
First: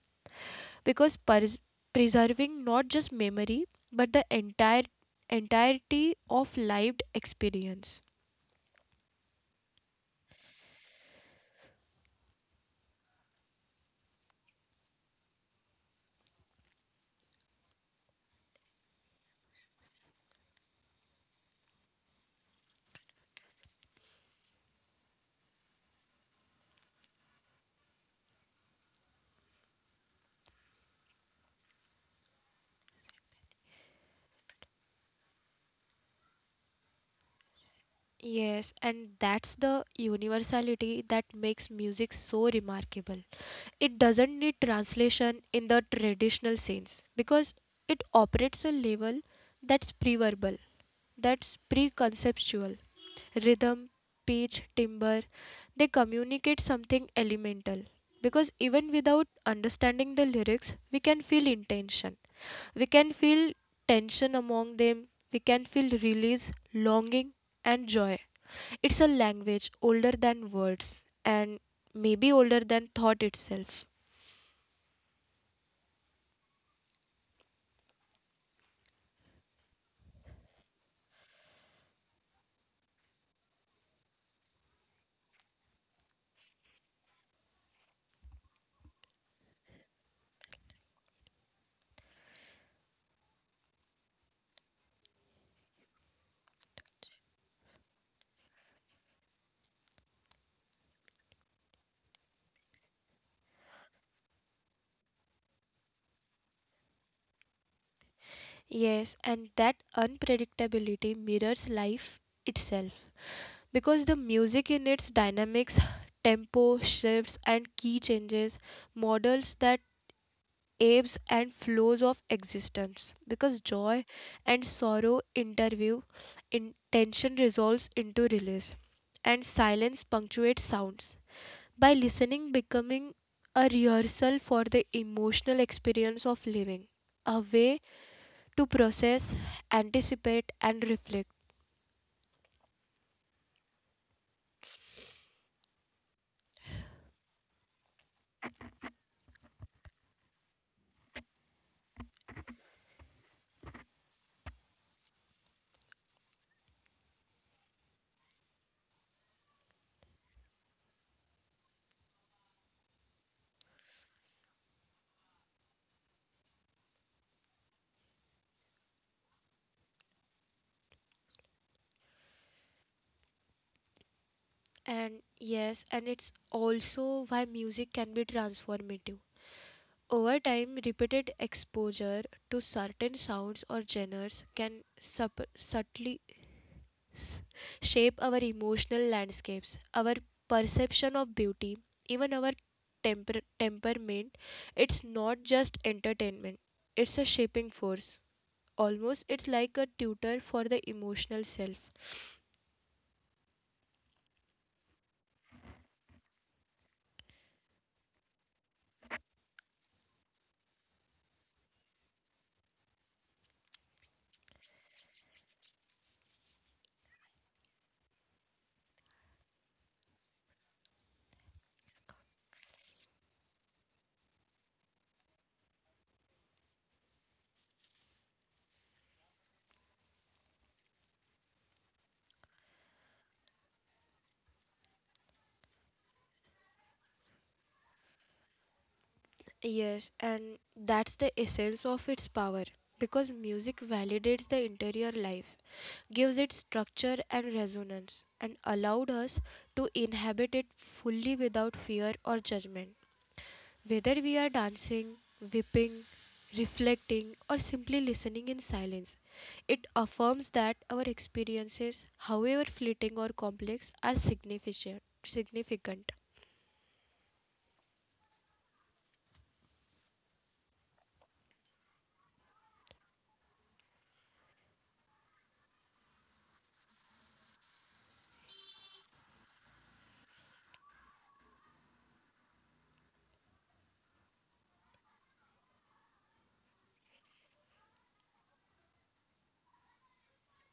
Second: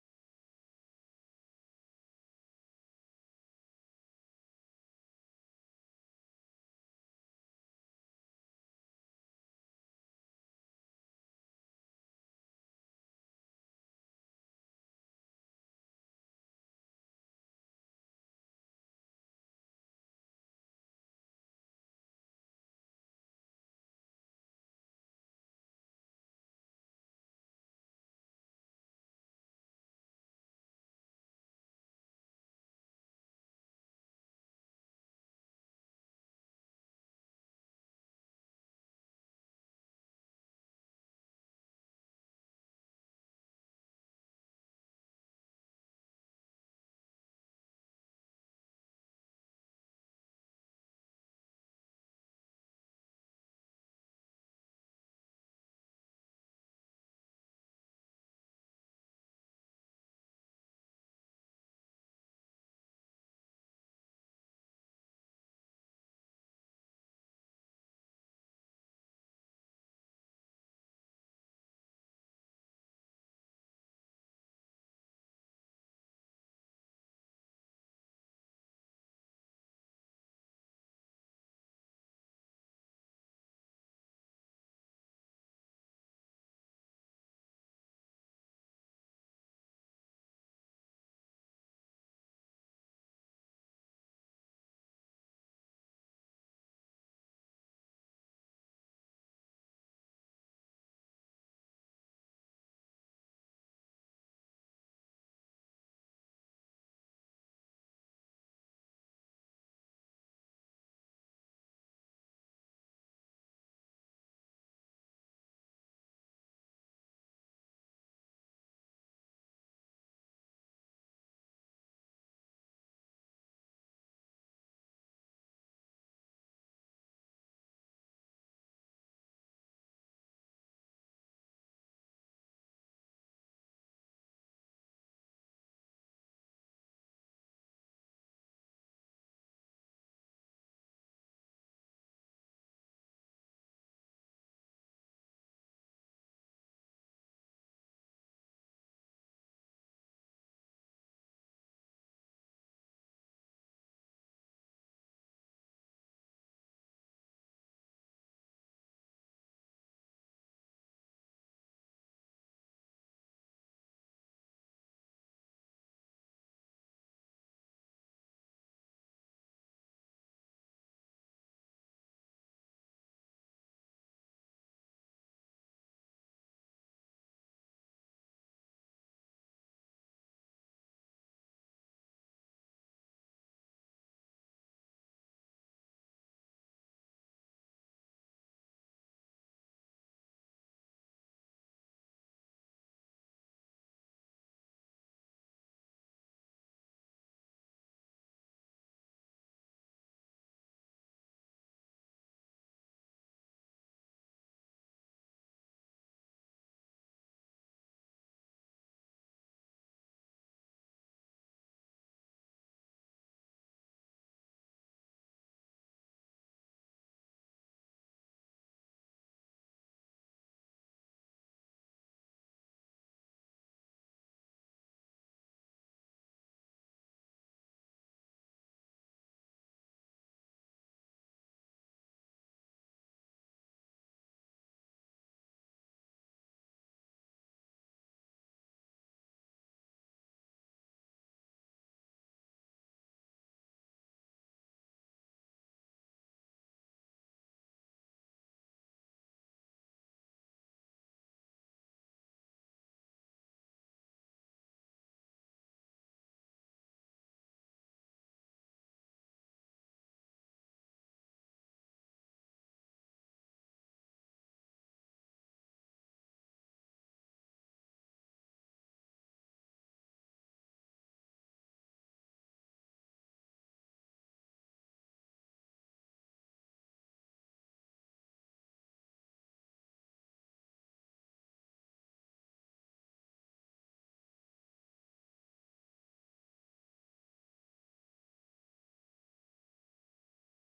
because preserving not just memory but the entirety of lived experience. Yes, and that's the universality that makes music so remarkable. It doesn't need translation in the traditional sense because it operates a level that's pre-verbal, that's pre-conceptual. Rhythm, pitch, timbre, they communicate something elemental. Because even without understanding the lyrics, we can feel intention. We can feel tension among them. We can feel release, longing, and joy. It's a language older than words and maybe older than thought itself. Yes, and that unpredictability mirrors life itself because the music in its dynamics, *sighs* tempo, shifts, and key changes models that ebbs and flows of existence because joy and sorrow interview in tension resolves into release and silence punctuates sounds by listening becoming a rehearsal for the emotional experience of living a way to process, anticipate, and reflect. And yes, and it's also why music can be transformative. Over time, repeated exposure to certain sounds or genres can subtly s- shape our emotional landscapes, our perception of beauty, even our temperament. It's not just entertainment, it's a shaping force. Almost, it's like a tutor for the emotional self. Yes, and that's the essence of its power because music validates the interior life, gives it structure and resonance, and allowed us to inhabit it fully without fear or judgment. Whether we are dancing, whipping, reflecting, or simply listening in silence, it affirms that our experiences, however fleeting or complex, are significant. Significant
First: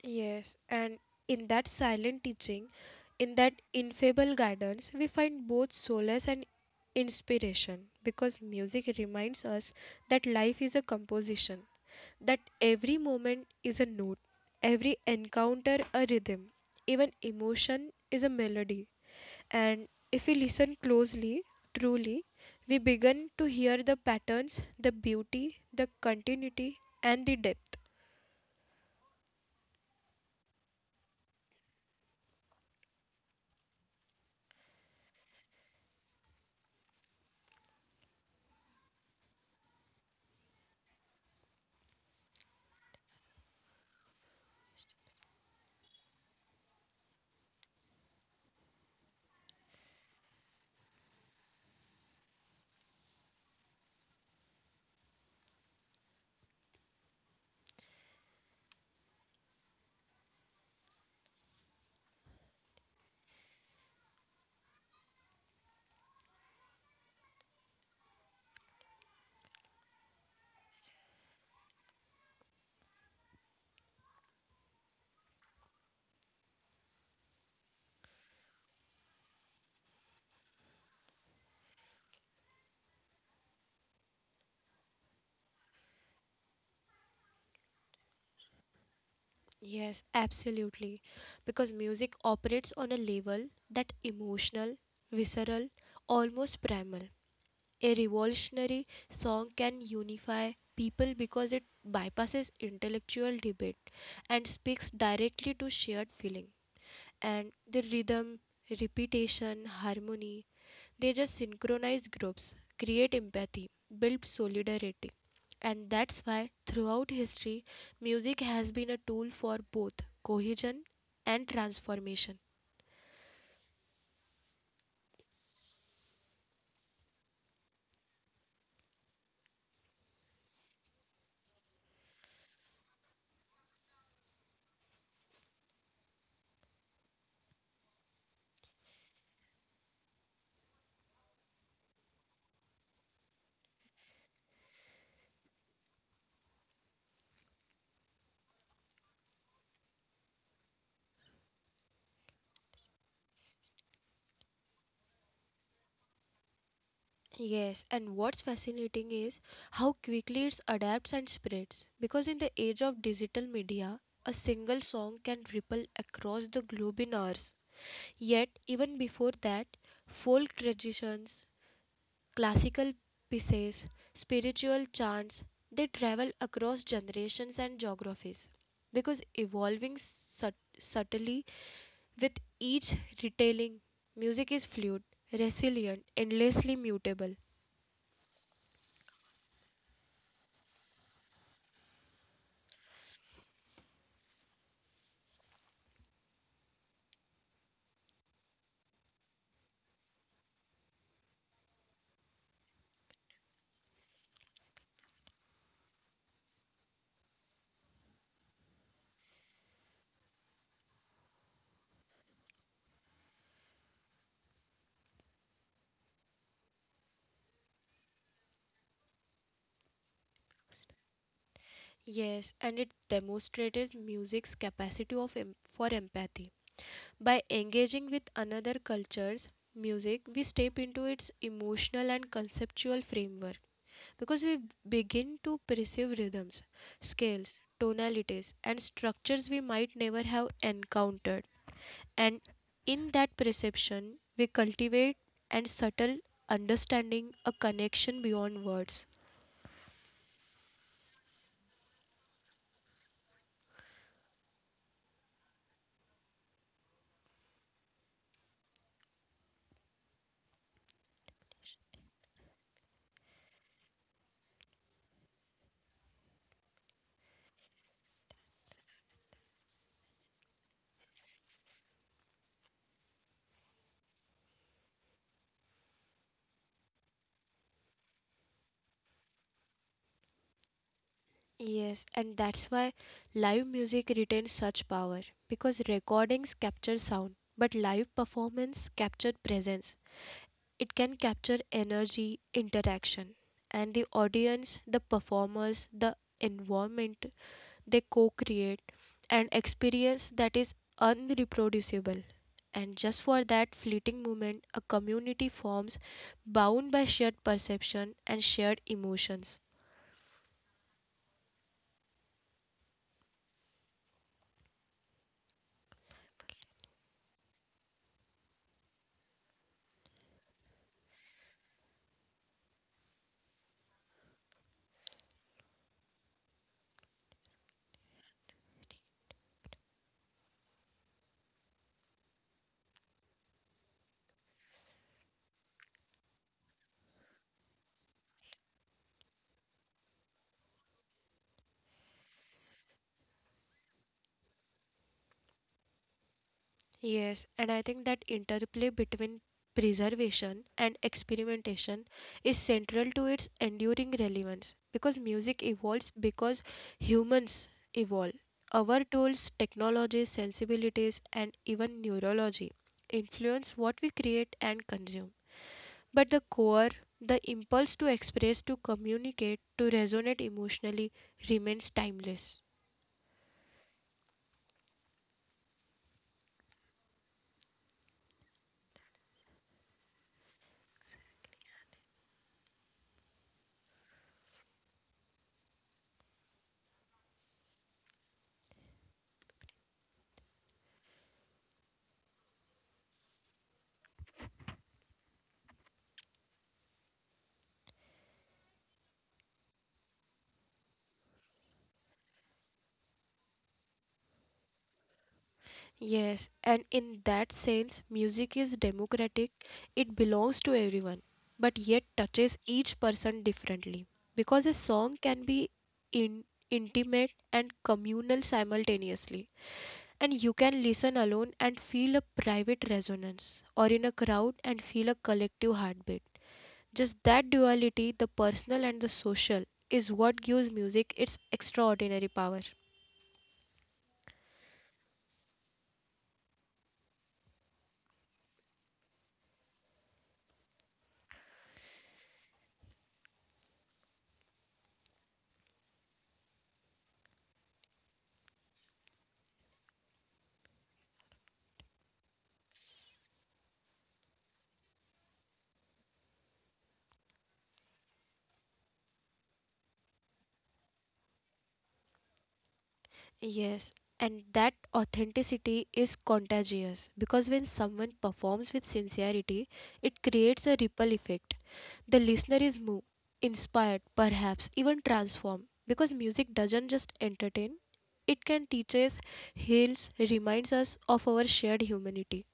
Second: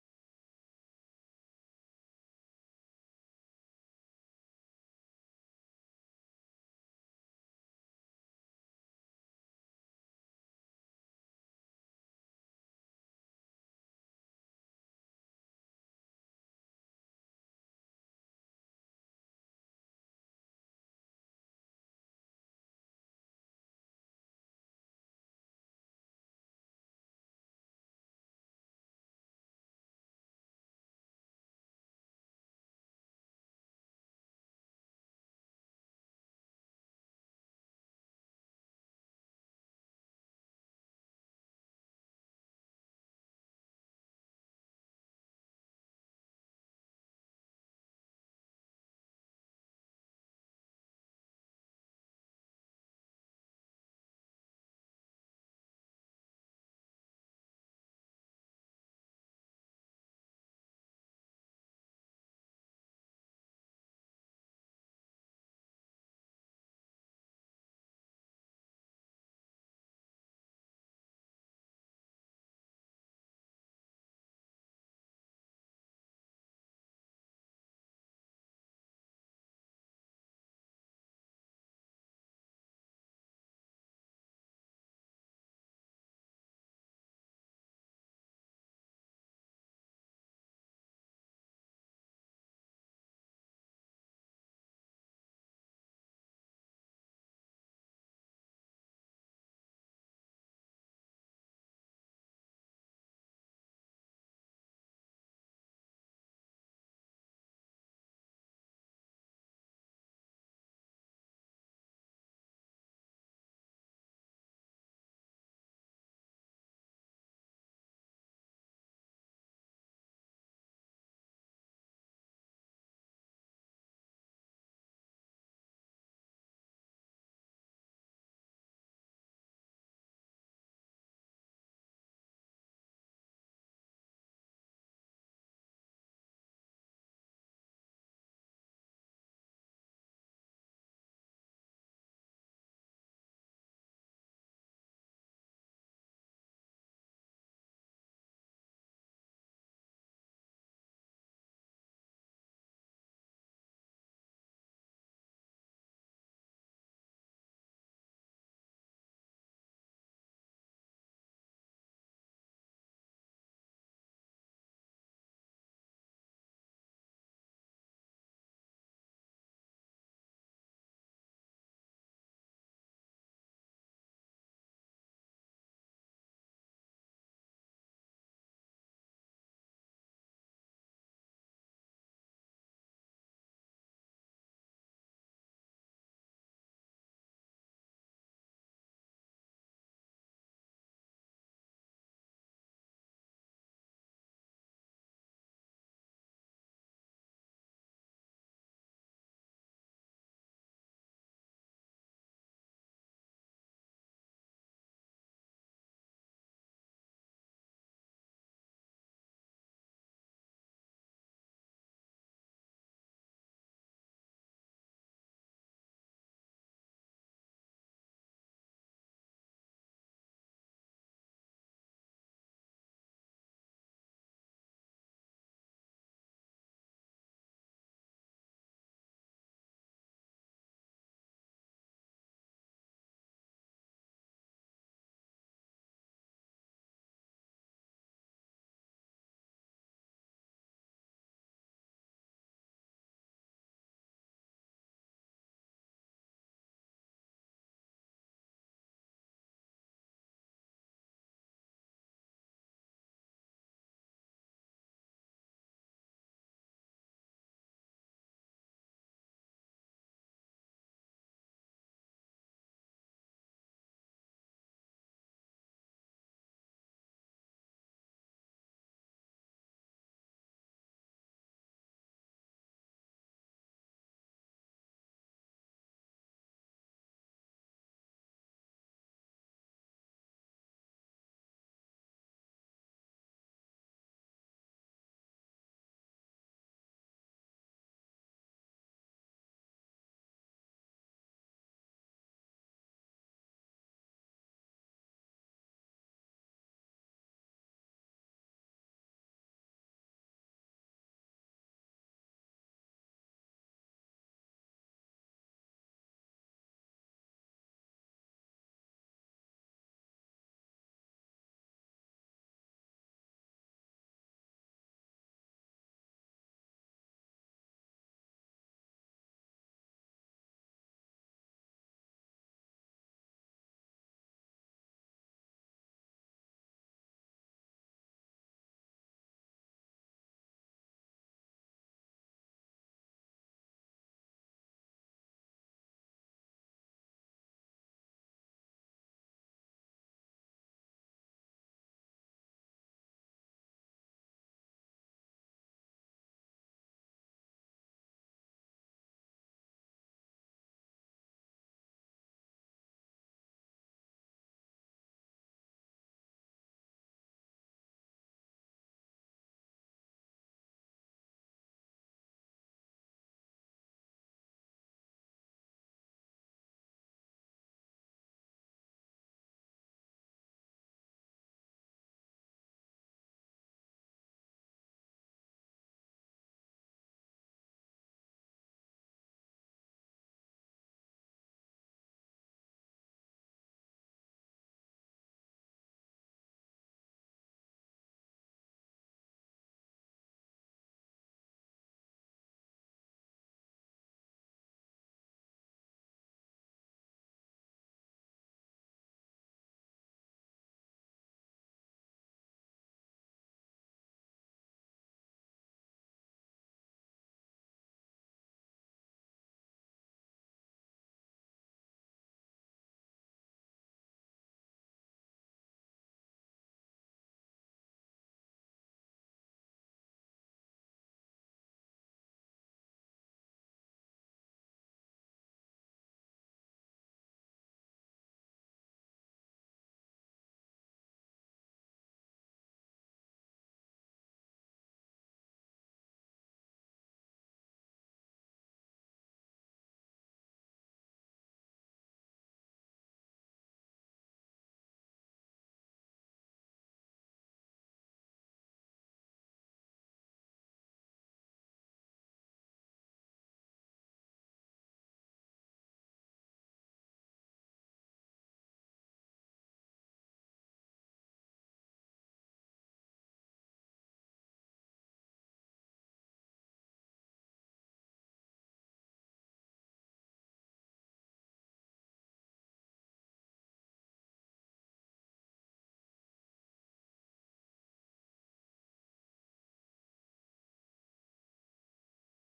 Yes, and in that silent teaching, in that infallible guidance, we find both solace and inspiration because music reminds us that life is a composition, that every moment is a note, every encounter a rhythm, even emotion is a melody. And if we listen closely, truly, we begin to hear the patterns, the beauty, the continuity, and the depth. Yes, absolutely. Because music operates on a level that emotional, visceral, almost primal. A revolutionary song can unify people because it bypasses intellectual debate and speaks directly to shared feeling. And the rhythm, repetition, harmony, they just synchronize groups, create empathy, build solidarity. And that's why throughout history, music has been a tool for both cohesion and transformation. Yes, and what's fascinating is how quickly it adapts and spreads. Because in the age of digital media, a single song can ripple across the globe in hours. Yet, even before that, folk traditions, classical pieces, spiritual chants, they travel across generations and geographies because evolving subtly with each retelling. Music is fluid, resilient, endlessly mutable. Yes, and it demonstrates music's capacity for empathy. By engaging with another culture's music, we step into its emotional and conceptual framework. Because we begin to perceive rhythms, scales, tonalities, and structures we might never have encountered. And in that perception, we cultivate and subtle understanding a connection beyond words. Yes, and that's why live music retains such power because recordings capture sound, but live performance capture presence. It can capture energy, interaction, and the audience, the performers, the environment They co create an experience that is unreproducible. And just for that fleeting moment, a community forms bound by shared perception and shared emotions. Yes, and I think that interplay between preservation and experimentation is central to its enduring relevance because music evolves because humans evolve. Our tools, technologies, sensibilities, and even neurology influence what we create and consume. But the core, the impulse to express, to communicate, to resonate emotionally remains timeless. Yes, and in that sense, music is democratic, it belongs to everyone, but yet touches each person differently. Because a song can be in, intimate and communal simultaneously, and you can listen alone and feel a private resonance, or in a crowd and feel a collective heartbeat. Just that duality, the personal and the social, is what gives music its extraordinary power. Yes, and that authenticity is contagious because when someone performs with sincerity, it creates a ripple effect. The listener is moved, inspired, perhaps even transformed because music doesn't just entertain, it can teach us, heals, reminds us of our shared humanity.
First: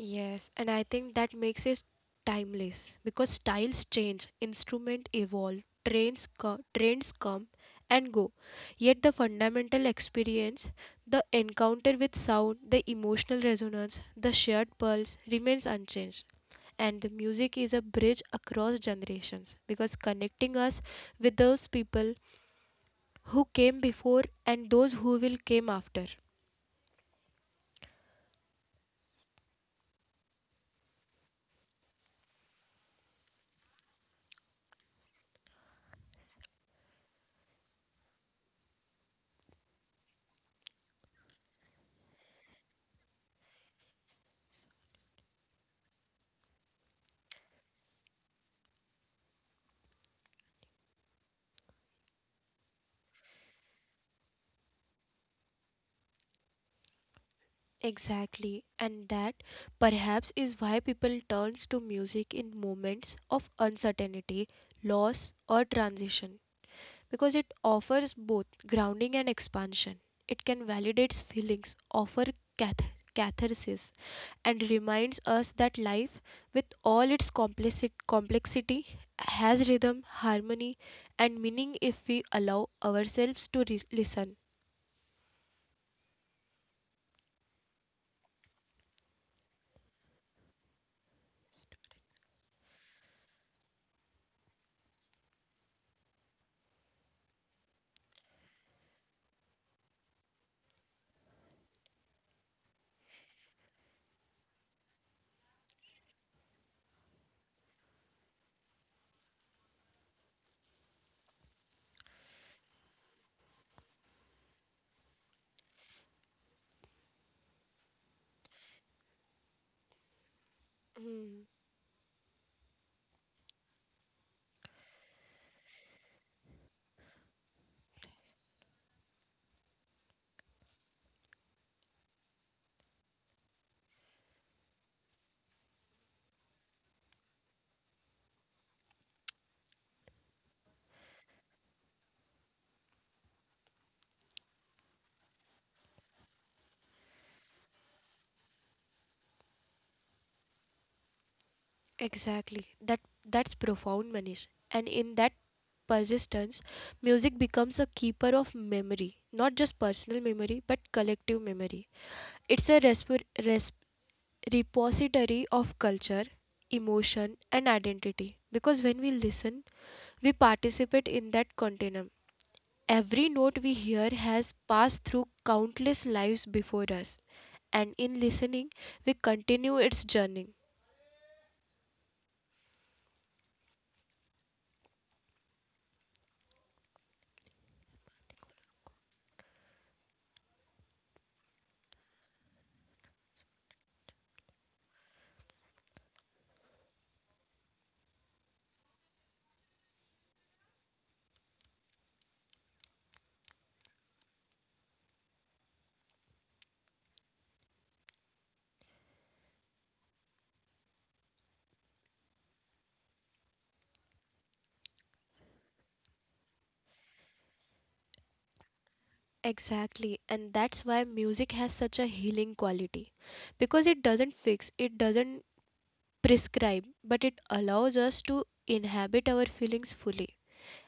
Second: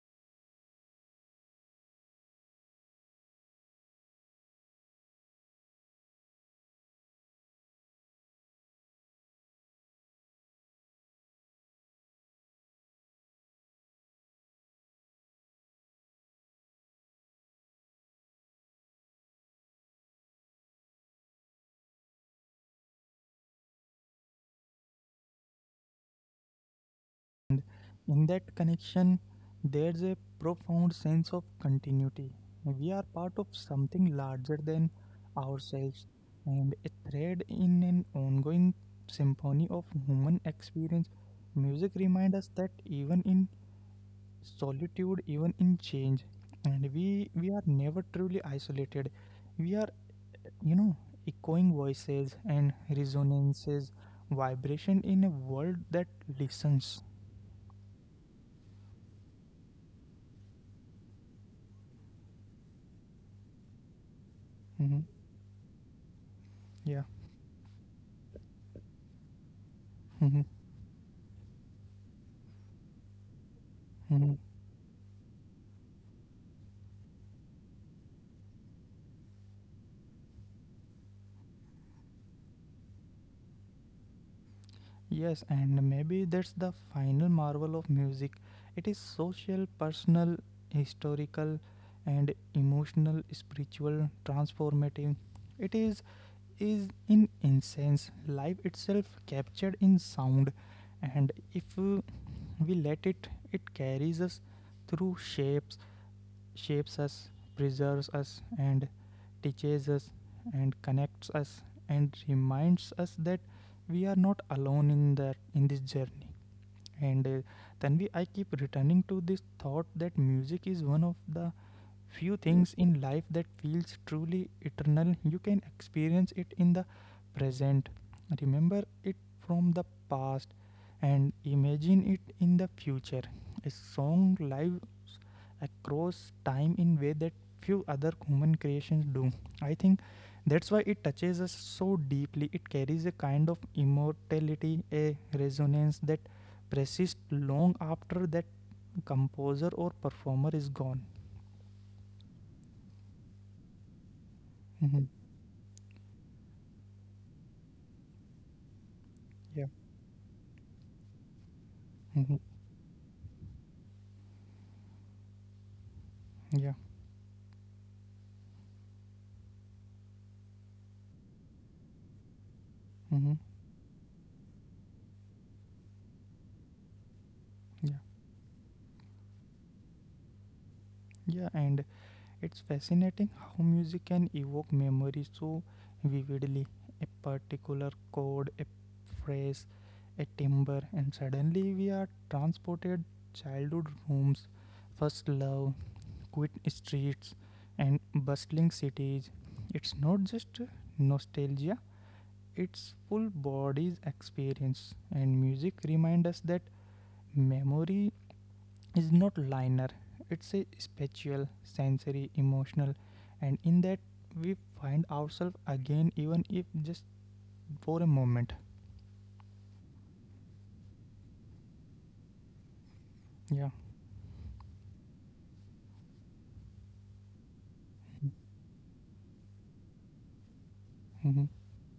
Yes, and I think that makes it timeless because styles change, instruments evolve, trends come and go. Yet the fundamental experience, the encounter with sound, the emotional resonance, the shared pulse remains unchanged. And the music is a bridge across generations because connecting us with those people who came before and those who will came after. And in that connection, there's a profound sense of continuity. We are part of something larger than ourselves and a thread in an ongoing symphony of human experience. Music reminds us that even in solitude, even in change, and we are never truly isolated. We are, you know, echoing voices and resonances, vibration in a world that listens. Exactly, and that perhaps is why people turns to music in moments of uncertainty, Mhm. loss, or transition Yeah. because it offers both grounding and expansion. It Mhm, can validate feelings, offer catharsis, mhm. and reminds us that life, with all its complexity, has rhythm, harmony, and meaning if we allow ourselves to listen. Yes, and maybe that's the final marvel of music. It is social, personal, historical, and emotional, spiritual, transformative. It is in essence life itself captured in sound, and if we let it, it carries us through shapes us, preserves us, and teaches us, and connects us, and reminds us that we are not alone in that in this journey. And Tanvi, I keep returning to this thought that music is one of Mm. the few things in life that feels truly eternal. You can experience it in the present, remember it from the past, and imagine it in the future. A song live across time in way that few other human creations do. I think that's why it touches us so deeply. It carries a kind of immortality, a resonance that persists long after that composer or performer is gone. Exactly. That's profound, Manish. And Mhm. in that persistence, music becomes a keeper of memory, not Yeah. just personal memory, but collective memory. Mhm. It's a repository of culture, Yeah. emotion, and identity. Because when we listen, we participate in that continuum. Every Mhm. note we hear has passed through countless lives before us, and Yeah. in listening, we continue its journey. Yeah. And it's fascinating how music can evoke memory so vividly. A particular chord, a phrase, a timbre, and suddenly we are transported childhood rooms, first love, quiet streets, and bustling cities. It's not just nostalgia, it's full body's experience, and music reminds us that memory is not linear, it's a spatial sensory emotional, and in that we find ourselves again even if just for a moment. Exactly, and that's why music has such a healing quality Yeah. because it doesn't fix, it doesn't prescribe, but it allows us to inhabit our feelings Hmm. fully.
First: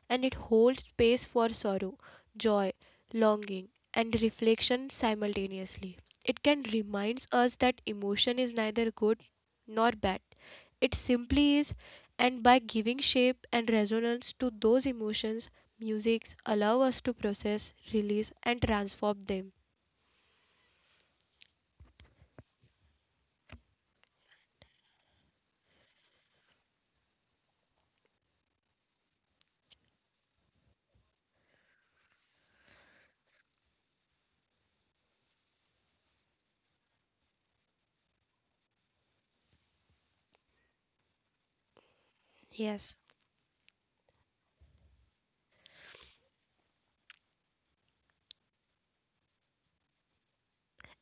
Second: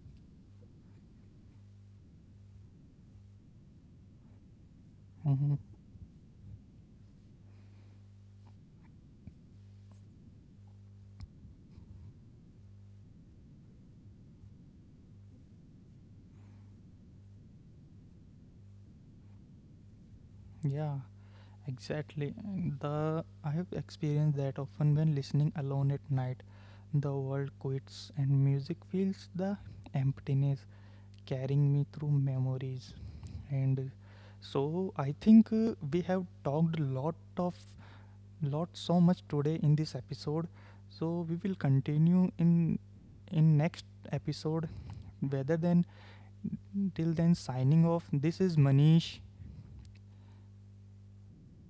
And it holds space for sorrow, joy, longing, and reflection Hmm. simultaneously. It can remind us that emotion is neither good nor bad, it simply is. And by giving shape and resonance to those emotions, musics allow us to process, release, and transform them. Yeah, exactly. The I have experienced that often when listening alone at night, the world quits and music fills the emptiness, carrying me through memories. And so I think we have talked a lot, so much today in this episode, so we will continue in Yes. next episode. Whether than till then, signing off, this is Manish.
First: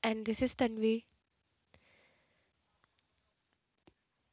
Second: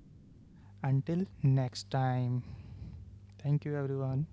And this is Tanvi. Until next time, thank you everyone.